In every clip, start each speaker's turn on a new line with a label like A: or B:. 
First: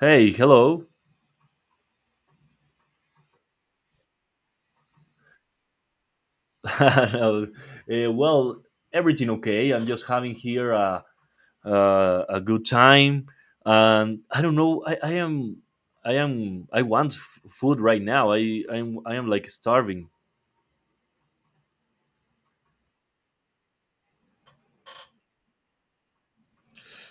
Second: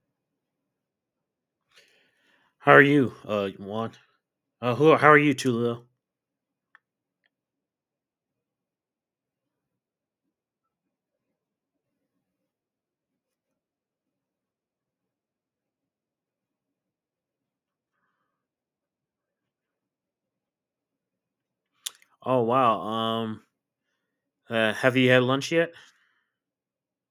A: Hey, hello.
B: How are you, Juan? Who? How are you, Tulio?
A: No, well, everything okay. I'm just having here a good time, and I don't know. I am I am I want food right now. I am like starving.
B: Oh wow. Have you had lunch yet?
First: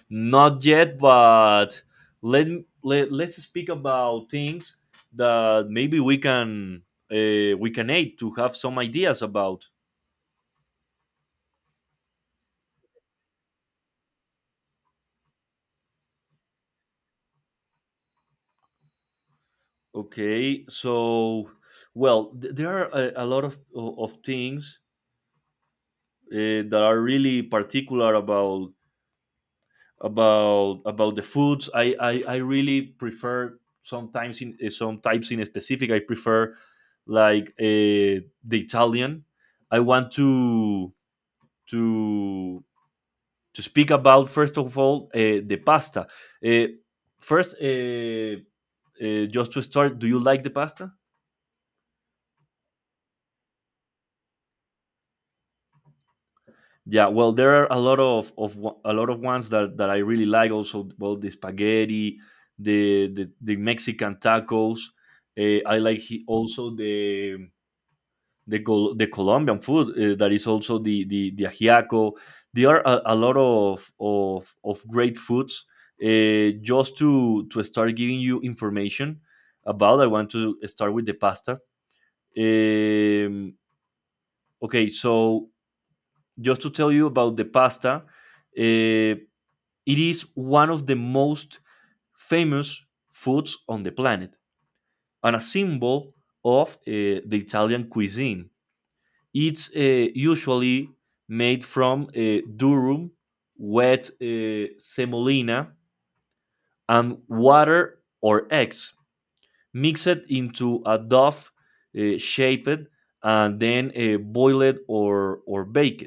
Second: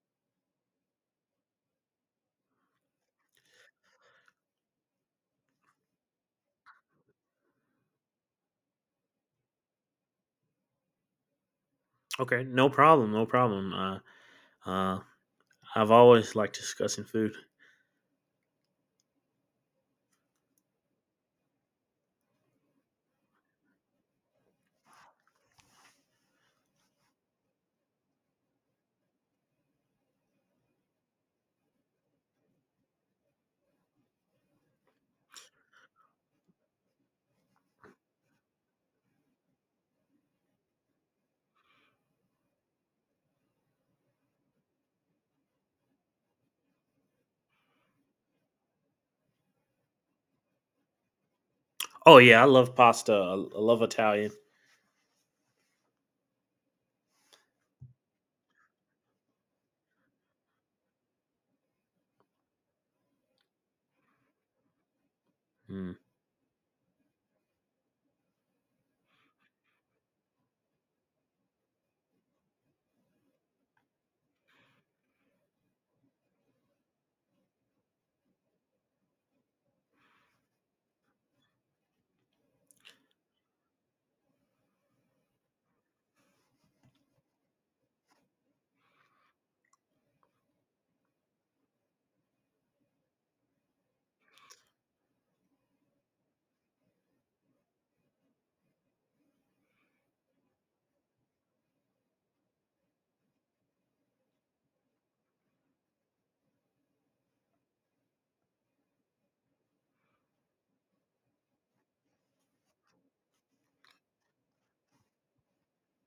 A: Not yet, but let let's speak about things that maybe we can aid to have some ideas about.
B: Okay, no problem, no problem. Uh, I've always liked discussing food.
A: Okay, so well, there are a lot of things that are really particular about the foods. I really prefer sometimes in some types in specific. I prefer like the Italian. I want to to speak about first of all the pasta. Uh, first, just to start, do you like the pasta?
B: Oh yeah, I love pasta. I love Italian.
A: Yeah, well, there are a lot of ones that I really like. Also, well, the spaghetti, the Mexican tacos. I
B: Mm.
A: like also the Colombian food that is also the ajiaco. There are a lot of great foods. Just to start giving you information about, I want to start with the pasta. Um, okay, so just to tell you about the pasta. Uh, It is one of the most famous foods on the planet and a symbol of the Italian cuisine. It's usually made from durum, wet semolina, and water or eggs, mixed into a dough shaped and then boiled or baked.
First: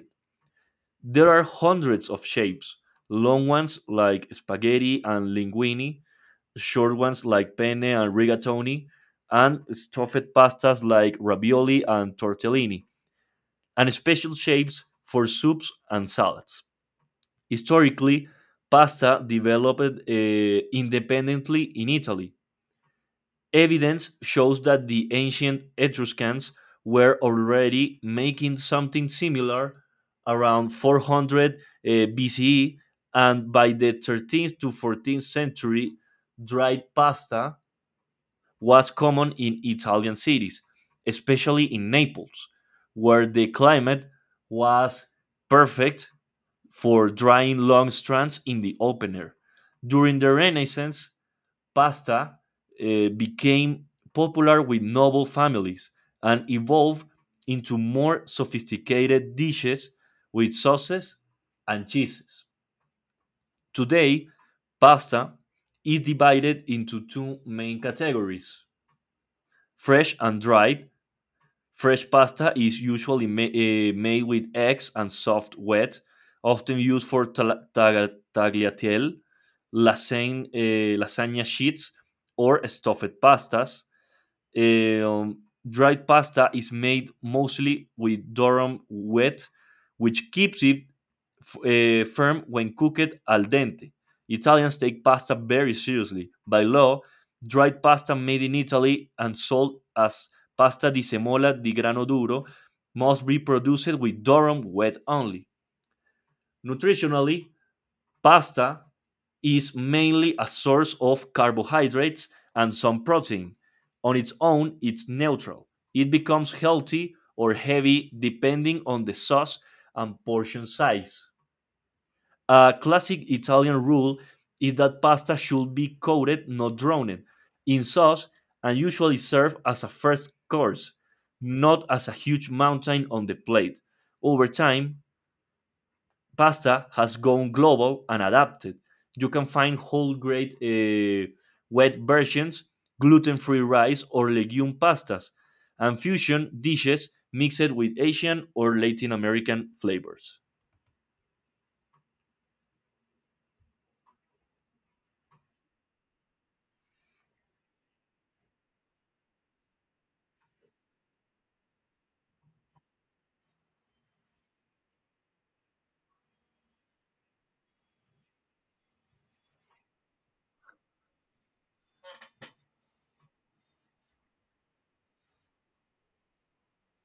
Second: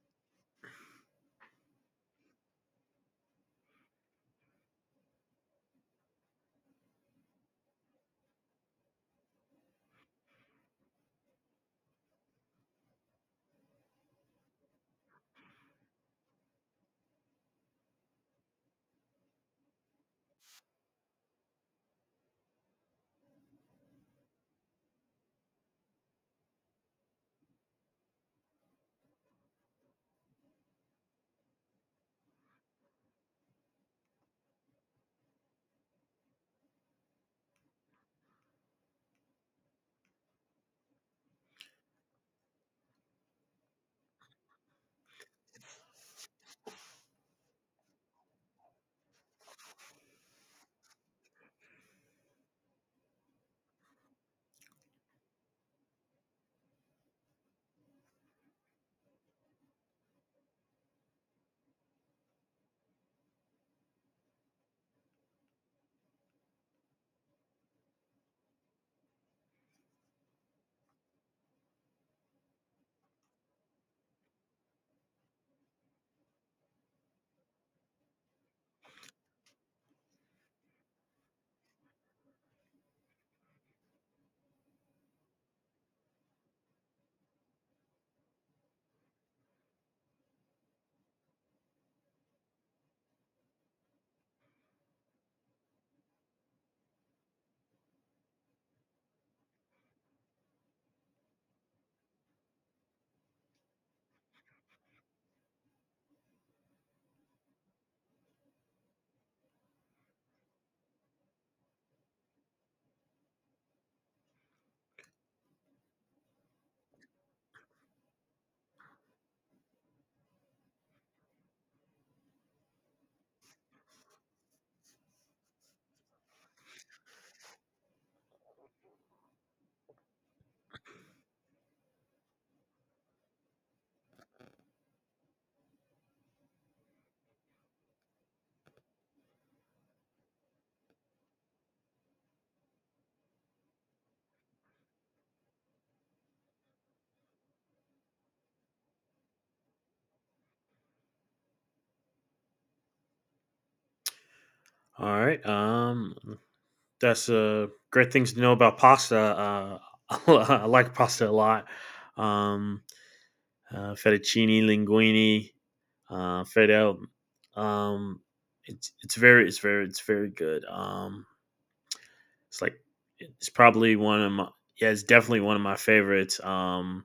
A: There are hundreds of shapes, long ones like spaghetti and linguine, short ones like penne and rigatoni, and stuffed pastas like ravioli and tortellini, and special shapes for soups and salads. Historically, pasta developed independently in Italy. Evidence shows that the ancient Etruscans were already making something similar around 400 BCE, and by the 13th to 14th century, dried pasta was common in Italian cities, especially in Naples, where the climate was perfect for drying long strands in the open air. During the Renaissance, pasta became popular with noble families and evolved into more sophisticated dishes with sauces and cheeses. Today, pasta is divided into two main categories, fresh and dried. Fresh pasta is usually made with eggs and soft wet, often used for tagliatelle, lasagna sheets, or stuffed pastas. Eh, um, Dried pasta is made mostly with durum wheat, which keeps it firm when cooked al dente. Italians take pasta very seriously. By law, dried pasta made in Italy and sold as pasta di semola di grano duro must be produced with durum wheat only. Nutritionally, pasta is mainly a source of carbohydrates and some protein. On its own, it's neutral. It becomes healthy or heavy depending on the sauce and portion size. A classic Italian rule is that pasta should be coated, not drowned, in sauce and usually served as a first course, not as a huge mountain on the plate. Over time, pasta has gone global and adapted. You can find whole grain wet versions, gluten free rice, or legume pastas, and fusion dishes mixed with Asian or Latin American flavors.
B: All right. That's great things to know about pasta. I like pasta a lot. Um, Fettuccine, linguine, fed Um, it's very good. It's like it's probably one of my yeah, it's definitely one of my favorites. Um,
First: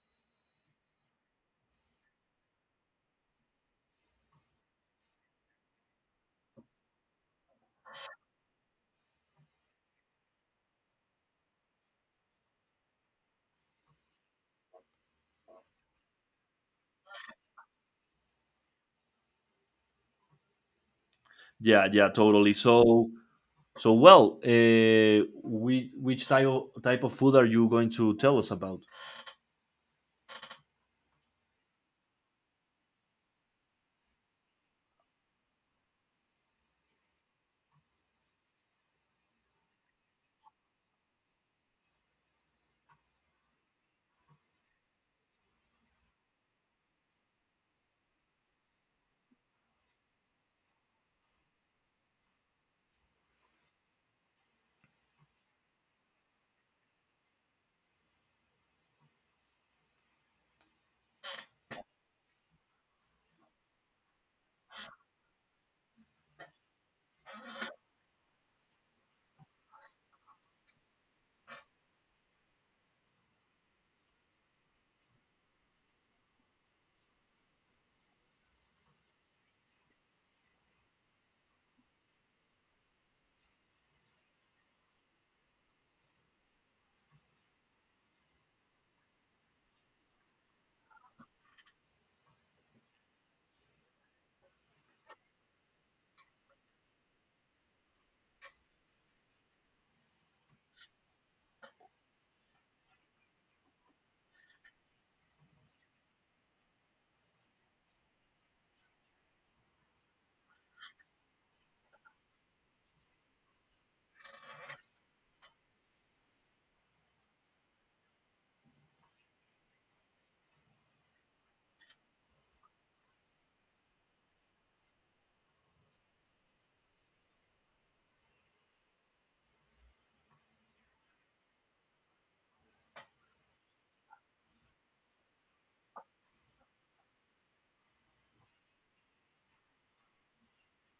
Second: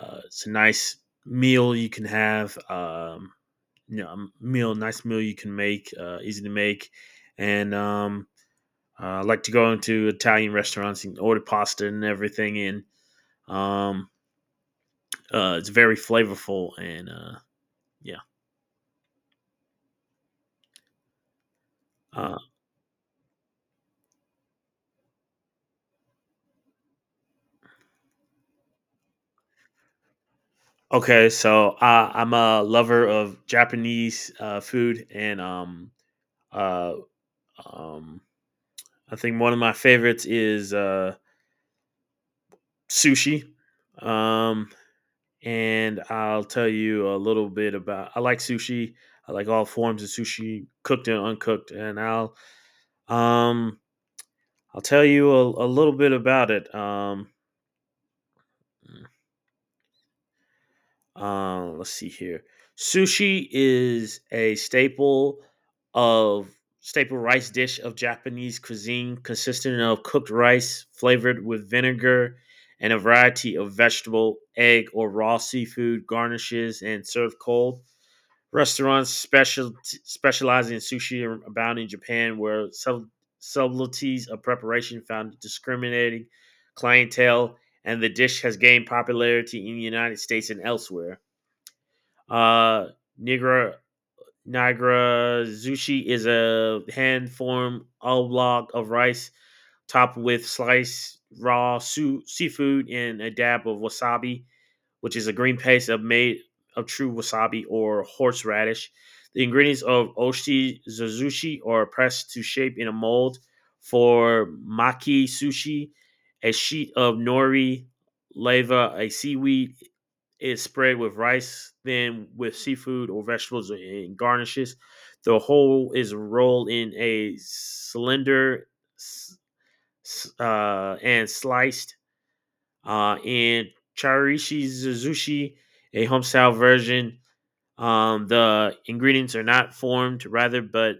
B: uh, It's a nice meal you can have. A meal, nice meal you can make, easy to make, and I like to go into Italian restaurants and order pasta and everything. And um, it's very flavorful and yeah.
A: Yeah, yeah,
B: Uh,
A: totally. So, we which type type of food are you going to tell us about?
B: okay, so I'm a lover of Japanese food and uh, um, I think one of my favorites is sushi. Um, and I'll tell you a little bit about. I like sushi. I like all forms of sushi, cooked and uncooked. And um, I'll tell you a little bit about it. Let's see here. Sushi is a of staple rice dish of Japanese cuisine, consisting of cooked rice flavored with vinegar and a variety of vegetable, egg, or raw seafood garnishes, and served cold. Restaurants specializing in sushi are abound in Japan, where subtleties of preparation found discriminating clientele, and the dish has gained popularity in the United States and elsewhere. Uh, Nigra Nigra Zushi is a hand form oblong of rice topped with sliced raw seafood and a dab of wasabi, which is a green paste of made of true wasabi or horseradish. The ingredients of oshi zuzushi are pressed to shape in a mold for maki sushi. A sheet of nori leva, a seaweed, is spread with rice, then with seafood or vegetables and garnishes. The whole is rolled in a cylinder and sliced, and Charishi Suzushi, a homestyle version. The ingredients are not formed, but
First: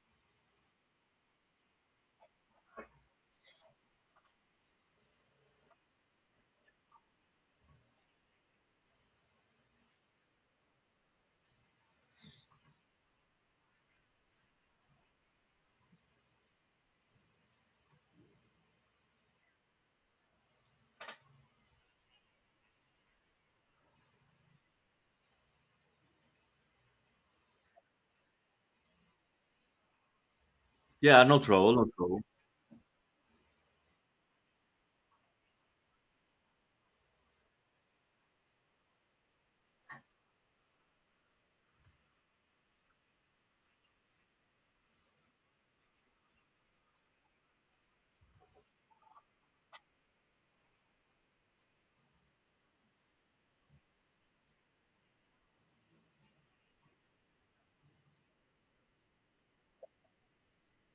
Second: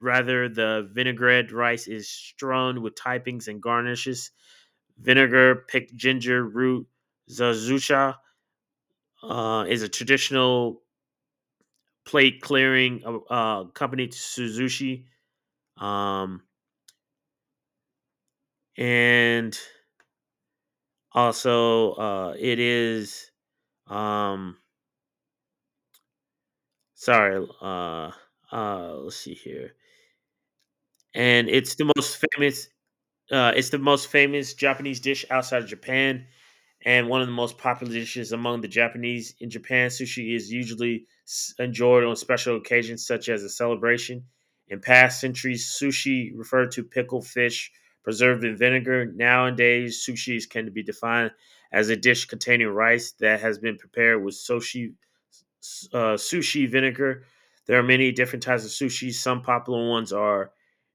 B: rather the vinaigrette rice is strewn with toppings and garnishes. Vinegar, picked ginger root, zazusha is a traditional plate clearing accompanied to suzushi. Um, and it is um, Sorry, uh, let's see here.
A: Yeah, no
B: And
A: trouble,
B: it's
A: no trouble.
B: it's the most famous Japanese dish outside of Japan and one of the most popular dishes among the Japanese. In Japan, sushi is usually enjoyed on special occasions such as a celebration. In past centuries, sushi referred to pickled fish preserved in vinegar. Nowadays, sushi can be defined as a dish containing rice that has been prepared with sushi vinegar. There are many different types of sushi. Some popular ones are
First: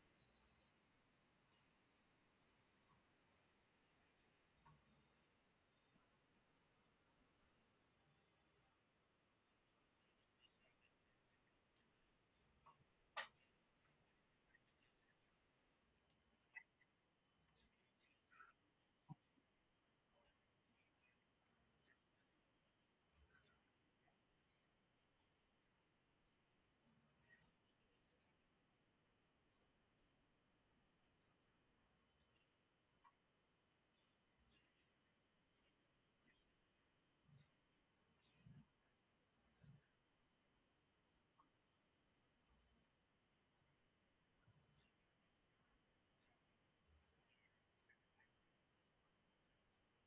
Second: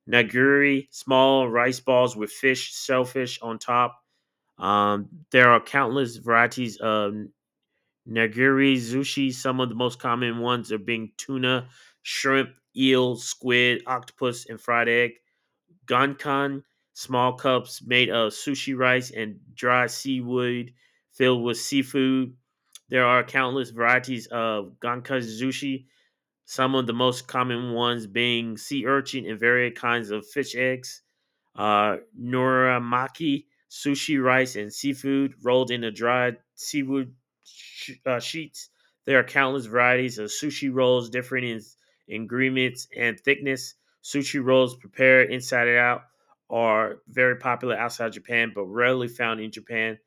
B: nigiri, small rice balls with fish, shellfish on top. There are countless varieties of nigiri sushi. Some of the most common ones are being tuna, shrimp, eel, squid, octopus, and fried egg. Gankan, small cups made of sushi rice and dry seaweed filled with seafood. There are countless varieties of gankan sushi. Some of the most common ones being sea urchin and various kinds of fish eggs. Noramaki, sushi rice and seafood rolled into dried seaweed sheets. There are countless varieties of sushi rolls, different in ingredients and thickness. Sushi rolls prepared inside and out are very popular outside Japan, but rarely found in Japan.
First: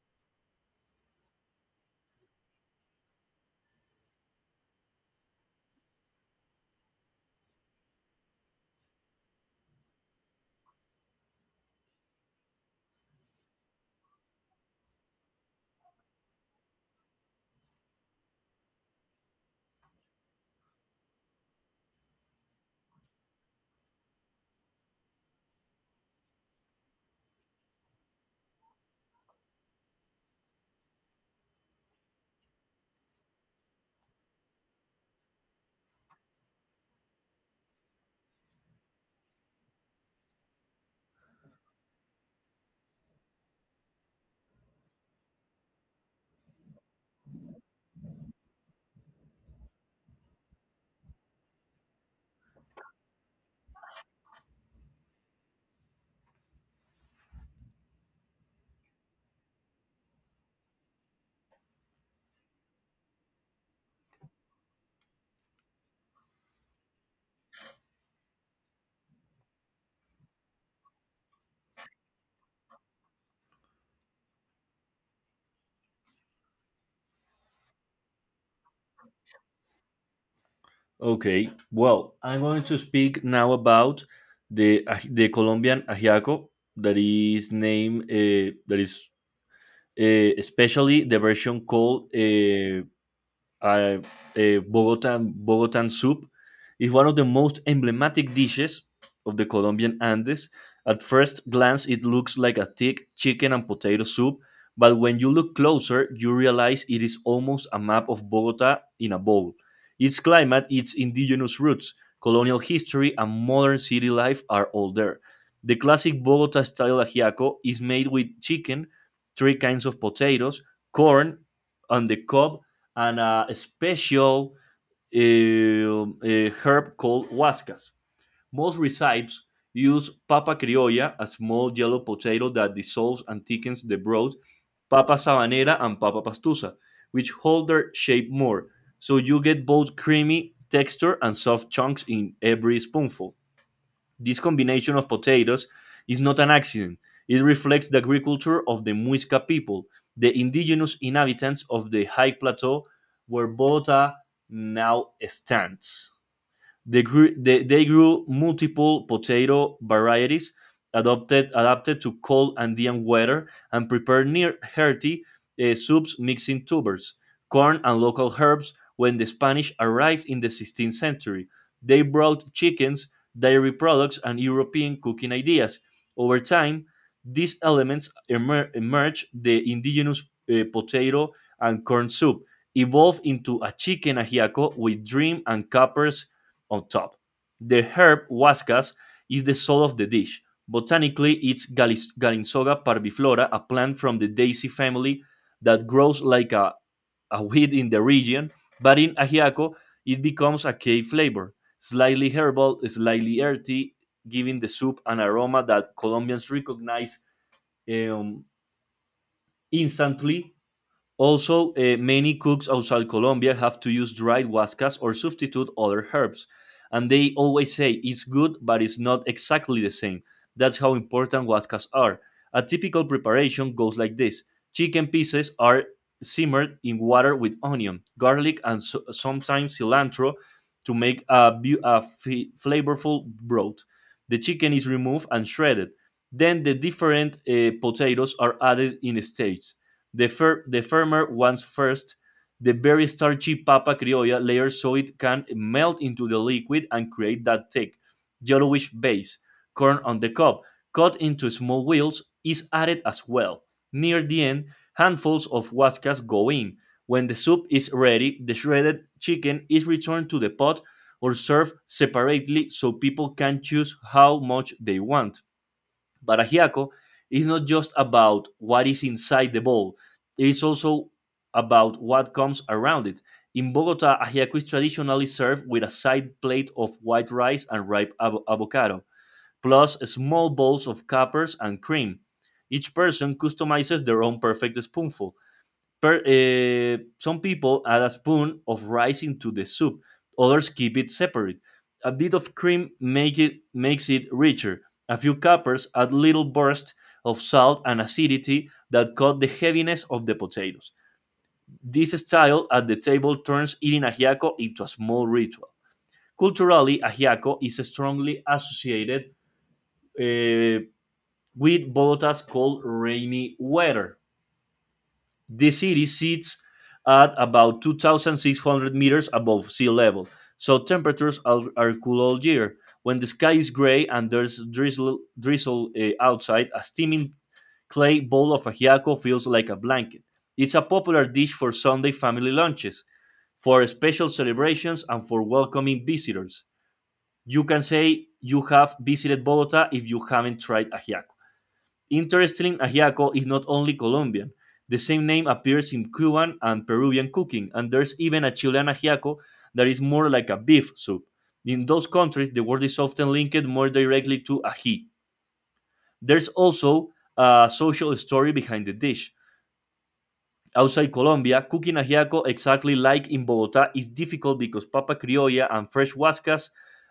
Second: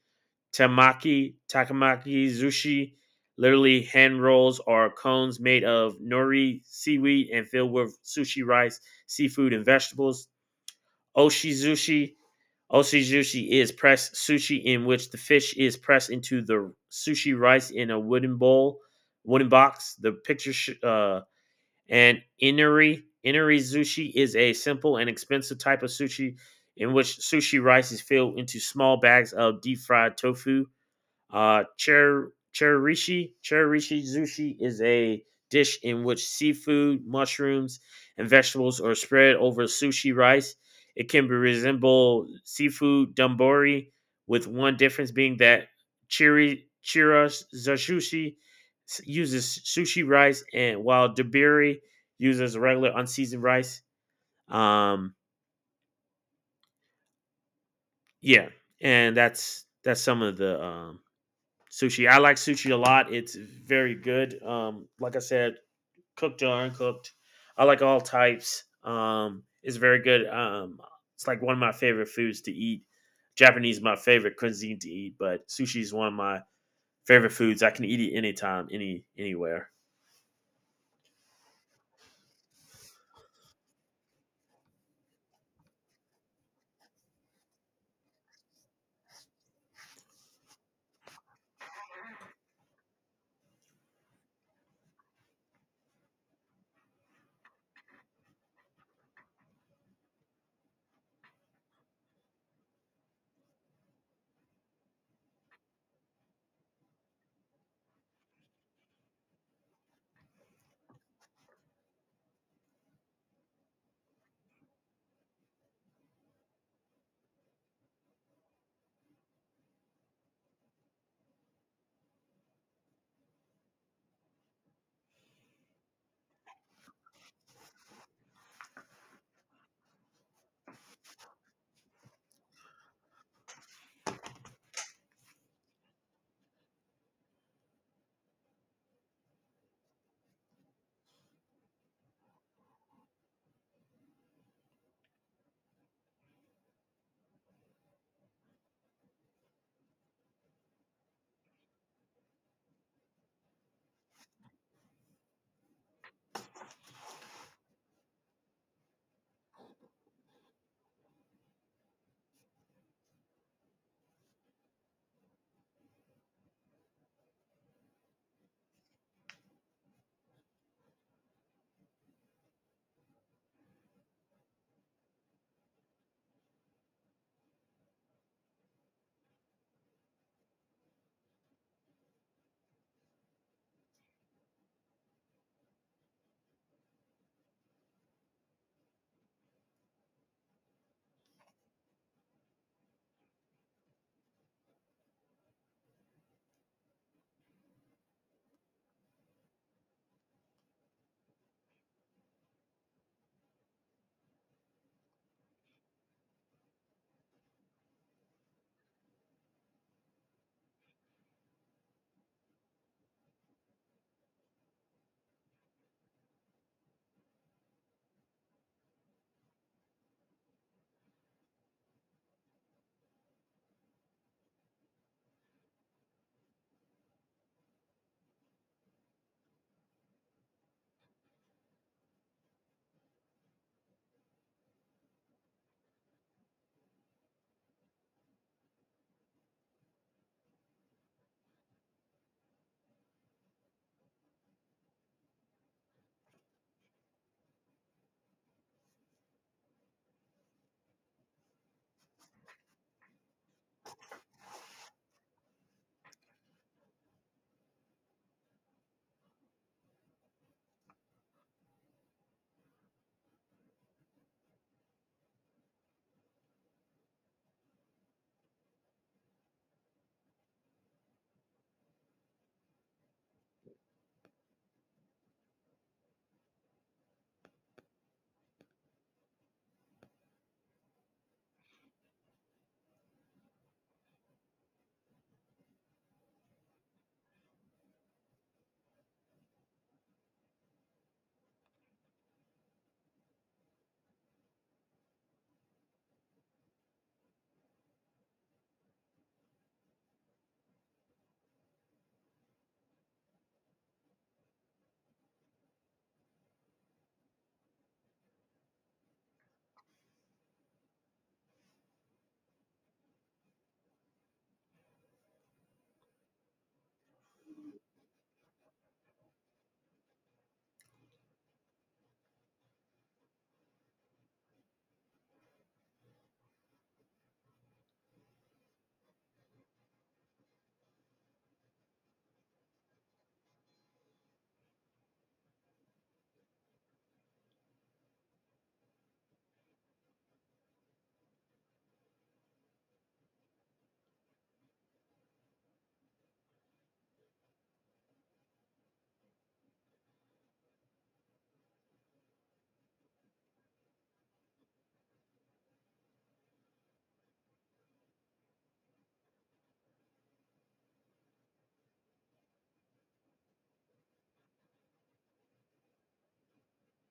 B: Tamaki, takamaki, sushi, literally hand rolls are cones made of nori seaweed and filled with sushi rice, seafood, and vegetables. Oshizushi. Oshizushi is pressed sushi in which the fish is pressed into the sushi rice in a wooden bowl, wooden box. The picture sh- and Inari sushi is a simple and expensive type of sushi in which sushi rice is filled into small bags of deep fried tofu. Cherrishi sushi is a dish in which seafood, mushrooms, and vegetables are spread over sushi rice. It can be resemble seafood dambori, with one difference being that chiri chiras zashushi uses sushi rice, and while dabiri uses regular unseasoned rice. Um, yeah, and that's some of the sushi. I like sushi a lot. It's very good. Like I said, cooked or uncooked. I like all types. It's very good. It's like one of my favorite foods to eat. Japanese is my favorite cuisine to eat, but sushi is one of my favorite foods. I can eat it anytime, anywhere.
A: Okay, well, I'm going to speak now about the Colombian ajiaco that is named that is especially the version called uh, Bogotan soup is one of the most emblematic dishes of the Colombian Andes. At first glance, it looks like a thick chicken and potato soup, but when you look closer, you realize it is almost a map of Bogota in a bowl. Its climate, its indigenous roots, colonial history, and modern city life are all there. The classic Bogota style ajiaco is made with chicken, three kinds of potatoes, corn, and the cob and a special herb called huascas. Most recipes use papa criolla, a small yellow potato that dissolves and thickens the broth, papa sabanera, and papa pastusa, which hold their shape more, so you get both creamy texture and soft chunks in every spoonful. This combination of potatoes is not an accident. It reflects the agriculture of the Muisca people, the indigenous inhabitants of the high plateau where Bogota now stands. They grew multiple potato varieties adapted to cold Andean weather and prepared near hearty soups mixing tubers, corn, and local herbs. When the Spanish arrived in the 16th century, they brought chickens, dairy products, and European cooking ideas. Over time, these elements emerged the indigenous potato and corn soup evolved into a chicken ajiaco with dream and capers on top. The herb huascas is the soul of the dish. Botanically, it's Galinsoga parviflora, a plant from the daisy family that grows like a weed in the region, but in Ajiaco, it becomes a key flavor, slightly herbal, slightly earthy, giving the soup an aroma that Colombians recognize um, instantly. Also, many cooks outside Colombia have to use dried huascas or substitute other herbs. And they always say it's good, but it's not exactly the same. That's how important huascas are. A typical preparation goes like this: chicken pieces are simmered in water with onion, garlic, and sometimes cilantro to make a flavorful broth. The chicken is removed and shredded. Then the different potatoes are added in stages, the firmer ones first, the very starchy papa criolla layer so it can melt into the liquid and create that thick, yellowish base. Corn on the cob, cut into small wheels, is added as well. Near the end, handfuls of huascas go in. When the soup is ready, the shredded chicken is returned to the pot or served separately so people can choose how much they want. Baragiaco is not just about what is inside the bowl, it is also about what comes around it. In Bogota, ajiaco is traditionally served with a side plate of white rice and ripe avocado, plus small bowls of capers and cream. Each person customizes their own perfect spoonful. Some people add a spoon of rice into the soup. Others keep it separate. A bit of cream makes it richer. A few cuppers add little bursts of salt and acidity that cut the heaviness of the potatoes. This style at the table turns eating ajiaco into a small ritual. Culturally, ajiaco is strongly associated eh, with Bogota's cold, rainy weather. The city sits at about 2,600 meters above sea level, so temperatures are cool all year. When the sky is gray and there's drizzle outside, a steaming clay bowl of ajiaco feels like a blanket. It's a popular dish for Sunday family lunches, for special celebrations, and for welcoming visitors. You can say you have visited Bogota if you haven't tried ajiaco. Interestingly, ajiaco is not only Colombian. The same name appears in Cuban and Peruvian cooking, and there's even a Chilean ajiaco that is more like a beef soup. In those countries, the word is often linked more directly to ají. There's also a social story behind the dish. Outside Colombia, cooking ajiaco exactly like in Bogota is difficult because papa criolla and fresh huascas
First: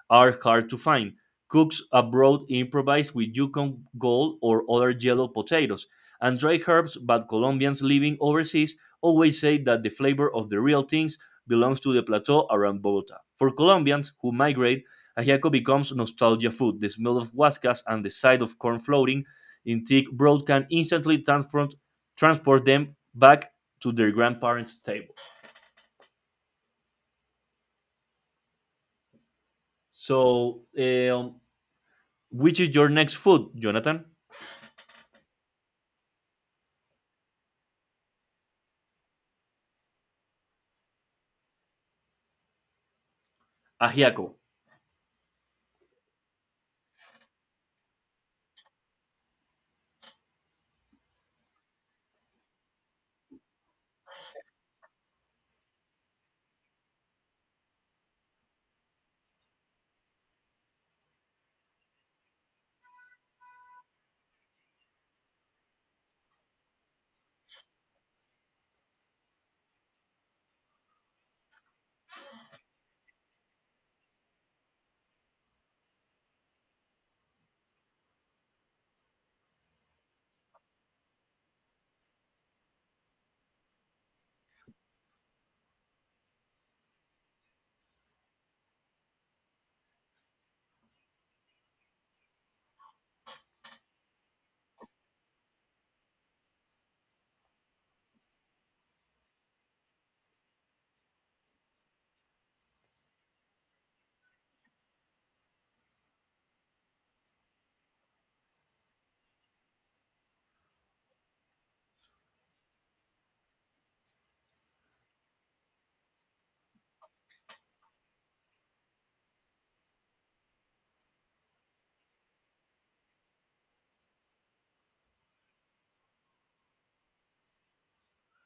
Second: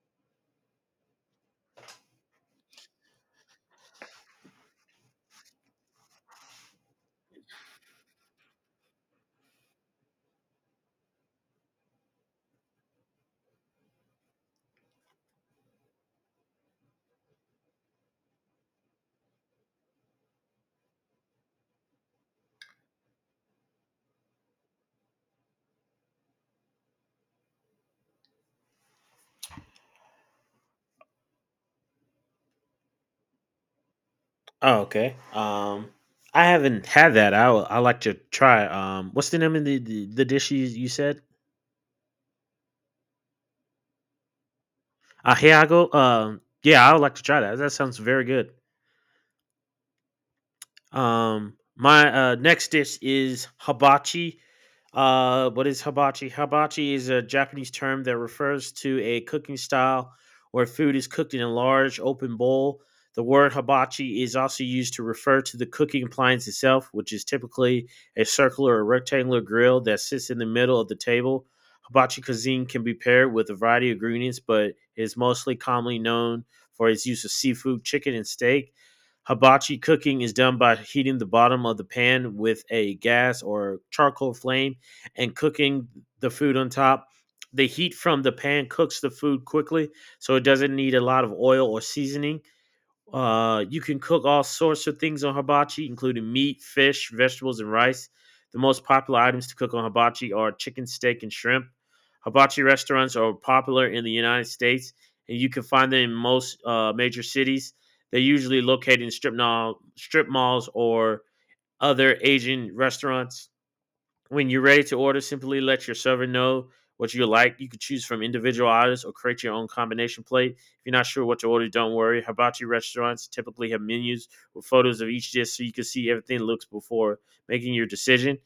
A: are hard to find. Cooks abroad improvise with Yukon gold or other yellow potatoes and dry herbs, but Colombians living overseas always say that the flavor of the real things belongs to the plateau around Bogota. For Colombians who migrate, ajiaco becomes nostalgia food. The smell of huascas and the sight of corn floating in thick broth can instantly transport them back to their grandparents' table. So, which is your next food, Jonathan?
B: Oh, okay. I haven't had that. I like to try. What's the name of the dish you said?
A: Ajiaco.
B: Ahiago. Yeah, I would like to try that. That sounds very good. My next dish is hibachi. What is hibachi? Hibachi is a Japanese term that refers to a cooking style where food is cooked in a large open bowl. The word hibachi is also used to refer to the cooking appliance itself, which is typically a circular or rectangular grill that sits in the middle of the table. Hibachi cuisine can be paired with a variety of ingredients, but is mostly commonly known for its use of seafood, chicken, and steak. Hibachi cooking is done by heating the bottom of the pan with a gas or charcoal flame and cooking the food on top. The heat from the pan cooks the food quickly, so it doesn't need a lot of oil or seasoning. You can cook all sorts of things on hibachi, including meat, fish, vegetables, and rice. The most popular items to cook on hibachi are chicken, steak, and shrimp. Hibachi restaurants are popular in the United States, and you can find them in most major cities. They're usually located in strip malls or other Asian restaurants. When you're ready to order, simply let your server know what you like. You can choose from individual items or create your own combination plate. If you're not sure what to order, don't worry. Hibachi restaurants typically have menus with photos of each dish so you can see everything looks before making your decision.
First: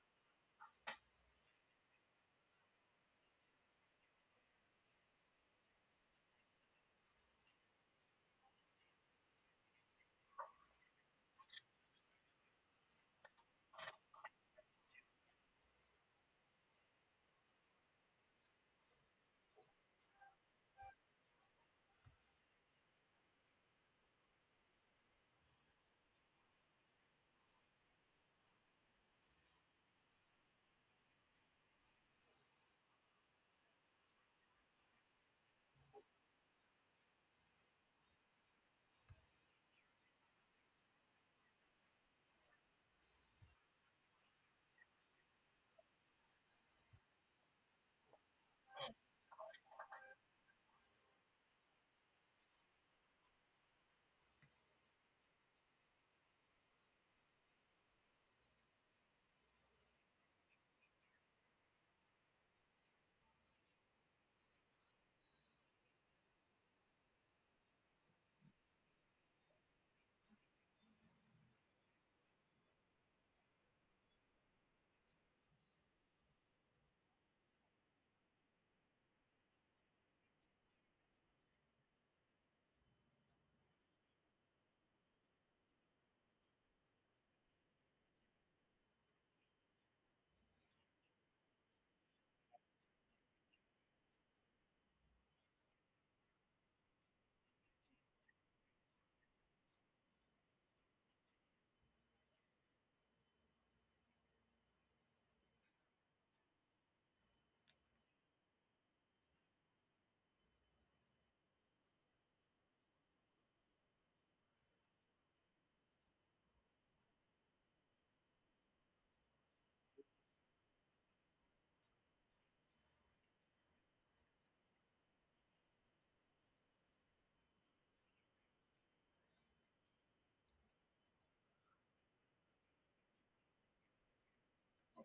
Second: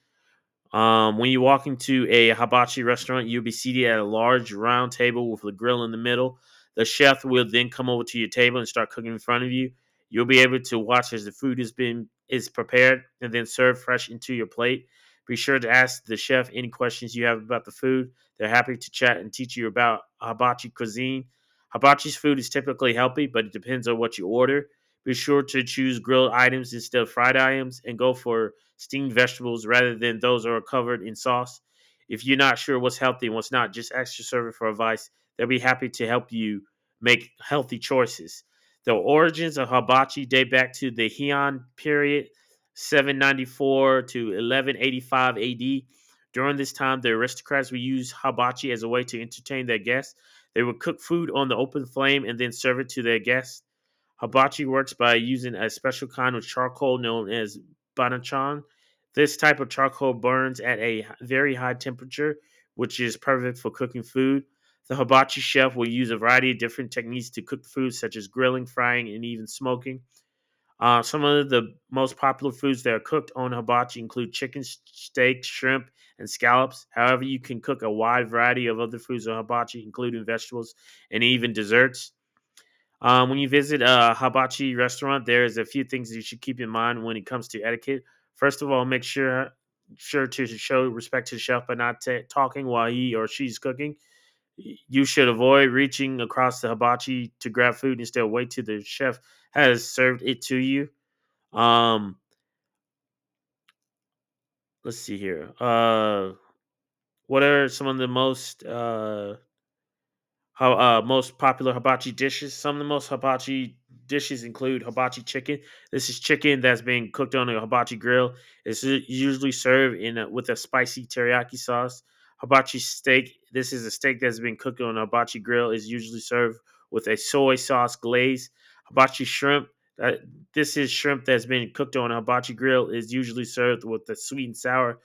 B: When you walk into a hibachi restaurant, you'll be seated at a large round table with a grill in the middle. The chef will then come over to your table and start cooking in front of you. You'll be able to watch as the food is prepared and then served fresh into your plate. Be sure to ask the chef any questions you have about the food. They're happy to chat and teach you about hibachi cuisine. Hibachi's food is typically healthy, but it depends on what you order. Be sure to choose grilled items instead of fried items and go for steamed vegetables rather than those that are covered in sauce. If you're not sure what's healthy and what's not, just ask your server for advice. They'll be happy to help you make healthy choices. The origins of hibachi date back to the Heian period, 794 to 1185 AD. During this time, the aristocrats would use hibachi as a way to entertain their guests. They would cook food on the open flame and then serve it to their guests. Hibachi works by using a special kind of charcoal known as banachan. This type of charcoal burns at a very high temperature, which is perfect for cooking food. The hibachi chef will use a variety of different techniques to cook food, such as grilling, frying, and even smoking. Some of the most popular foods that are cooked on hibachi include chicken, steak, shrimp, and scallops. However, you can cook a wide variety of other foods on hibachi, including vegetables and even desserts. When you visit a hibachi restaurant, there's a few things you should keep in mind when it comes to etiquette. First of all, make sure to show respect to the chef by not ta talking while he or she's cooking. You should avoid reaching across the hibachi to grab food. Instead, wait till the chef has served it to you. Um, let's see here. What are some of the most How Most popular hibachi dishes. Some of the most hibachi dishes include hibachi chicken. This is chicken that's being cooked on a hibachi grill. It's usually served in a, with a spicy teriyaki sauce. Hibachi steak. This is a steak that's been cooked on a hibachi grill. Is usually served with a soy sauce glaze. Hibachi shrimp. Uh, this is shrimp that's been cooked on a hibachi grill. Is usually served with a sweet and sour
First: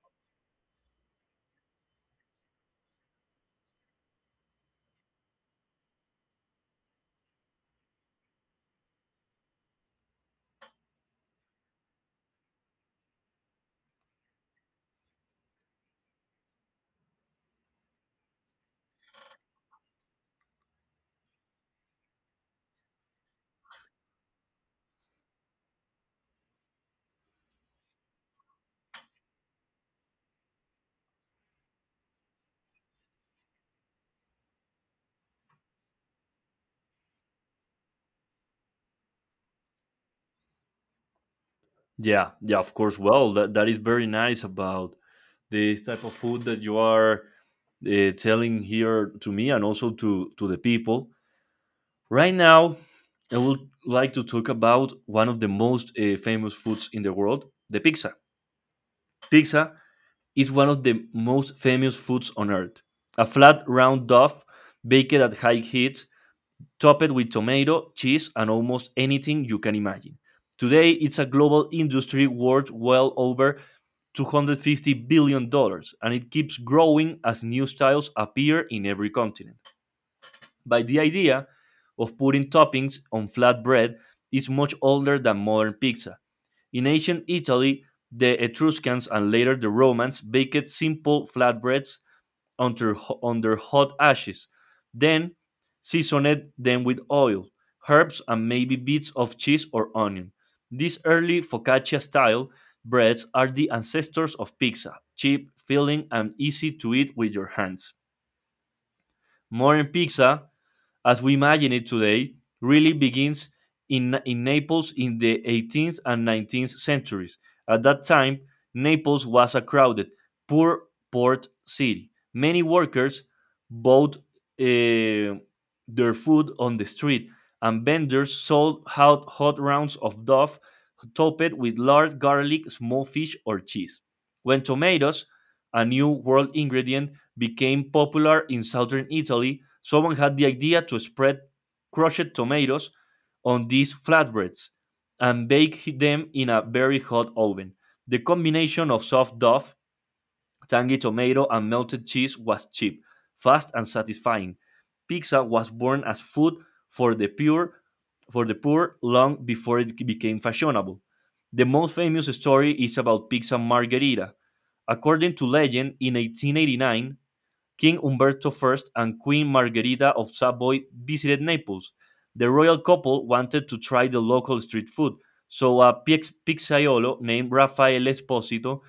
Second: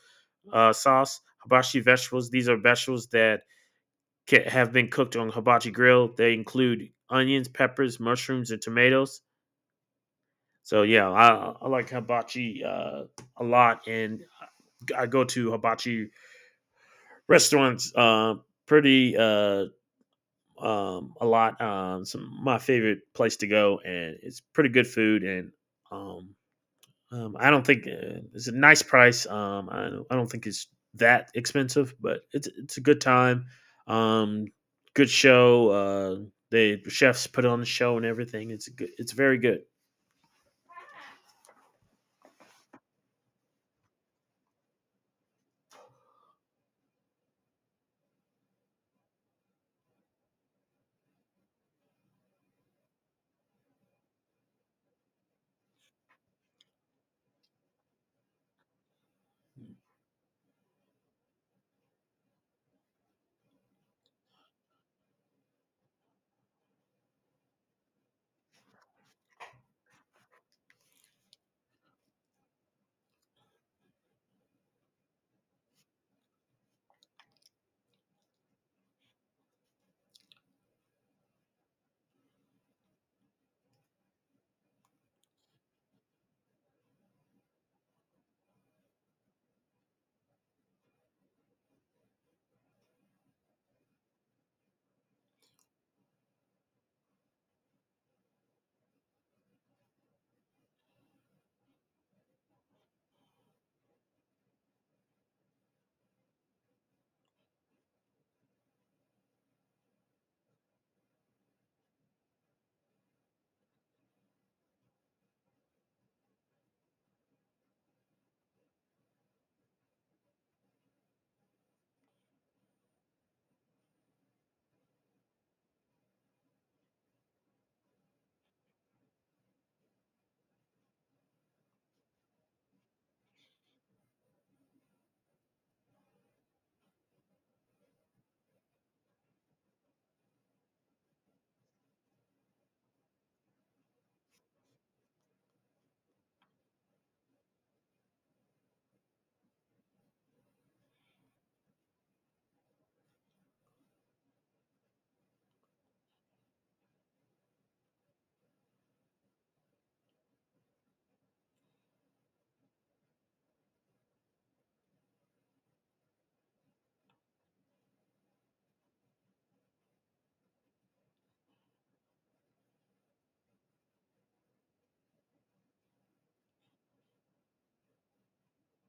B: sauce. Hibachi vegetables. These are vegetables that have been cooked on hibachi grill. They include onions, peppers, mushrooms, and tomatoes. So yeah, I like hibachi a lot, and I go to hibachi restaurants pretty a lot. Some my favorite place to go, and it's pretty good food, and um, I don't think it's a nice price. I don't think it's that expensive, but it's a good time. Um, Good show. The chefs put on the show and everything. It's good. It's very good.
A: Yeah, yeah, of course. Well, that is very nice about this type of food that you are telling here to me and also to the people. Right now, I would like to talk about one of the most famous foods in the world, the pizza. Pizza is one of the most famous foods on earth. A flat, round dough baked at high heat topped with tomato, cheese, and almost anything you can imagine. Today, it's a global industry worth well over $250 billion, dollars, and it keeps growing as new styles appear in every continent. But the idea of putting toppings on flat bread is much older than modern pizza. In ancient Italy, the Etruscans and later the Romans baked simple flatbreads under, under hot ashes. Then season it then with oil, herbs, and maybe bits of cheese or onion. These early focaccia style breads are the ancestors of pizza, cheap, filling, and easy to eat with your hands. Modern pizza as we imagine it today, really begins in Naples in the 18th and 19th centuries. At that time, Naples was a crowded, poor port city. Many workers bought their food on the street, and vendors sold hot rounds of dough topped with large garlic, small fish, or cheese. When tomatoes, a new world ingredient, became popular in southern Italy, someone had the idea to spread crushed tomatoes on these flatbreads and bake them in a very hot oven. The combination of soft dough, tangy tomato, and melted cheese was cheap, fast, and satisfying. Pizza was born as food for the pure for the poor long before it became fashionable. The most famous story is about pizza margherita. According to legend, in 1889, King Umberto I and Queen Margherita of Savoy visited Naples. The royal couple wanted to try the local street food, so a pizzaiolo named Rafael Esposito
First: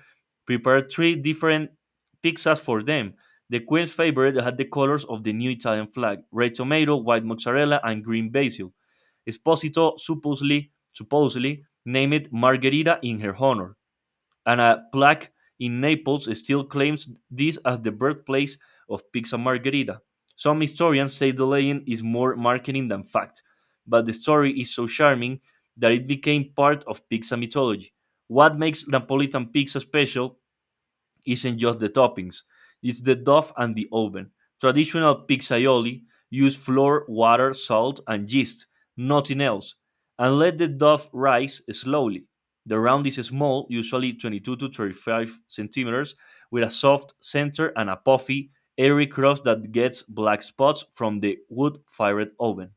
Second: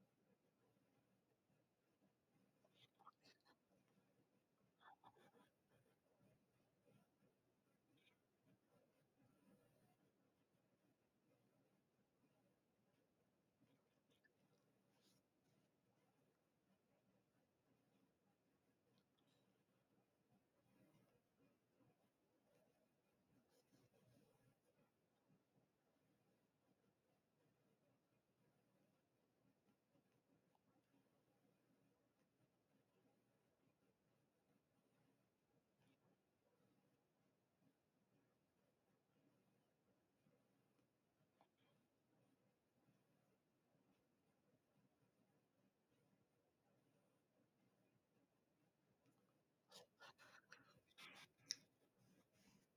A: prepared three different pizzas for them. The queen's favorite had the colors of the new Italian flag: red tomato, white mozzarella, and green basil. Esposito supposedly named it Margherita in her honor, and a plaque in Naples still claims this as the birthplace of pizza margherita. Some historians say the legend is more marketing than fact, but the story is so charming that it became part of pizza mythology. What makes Napolitan pizza special isn't just the toppings, it's the dough and the oven. Traditional pizzaioli use flour, water, salt, and yeast, nothing else, and let the dough rise slowly. The round is small, usually 22 to 35 centimeters, with a soft center and a puffy, airy crust that gets black spots from the wood fired oven.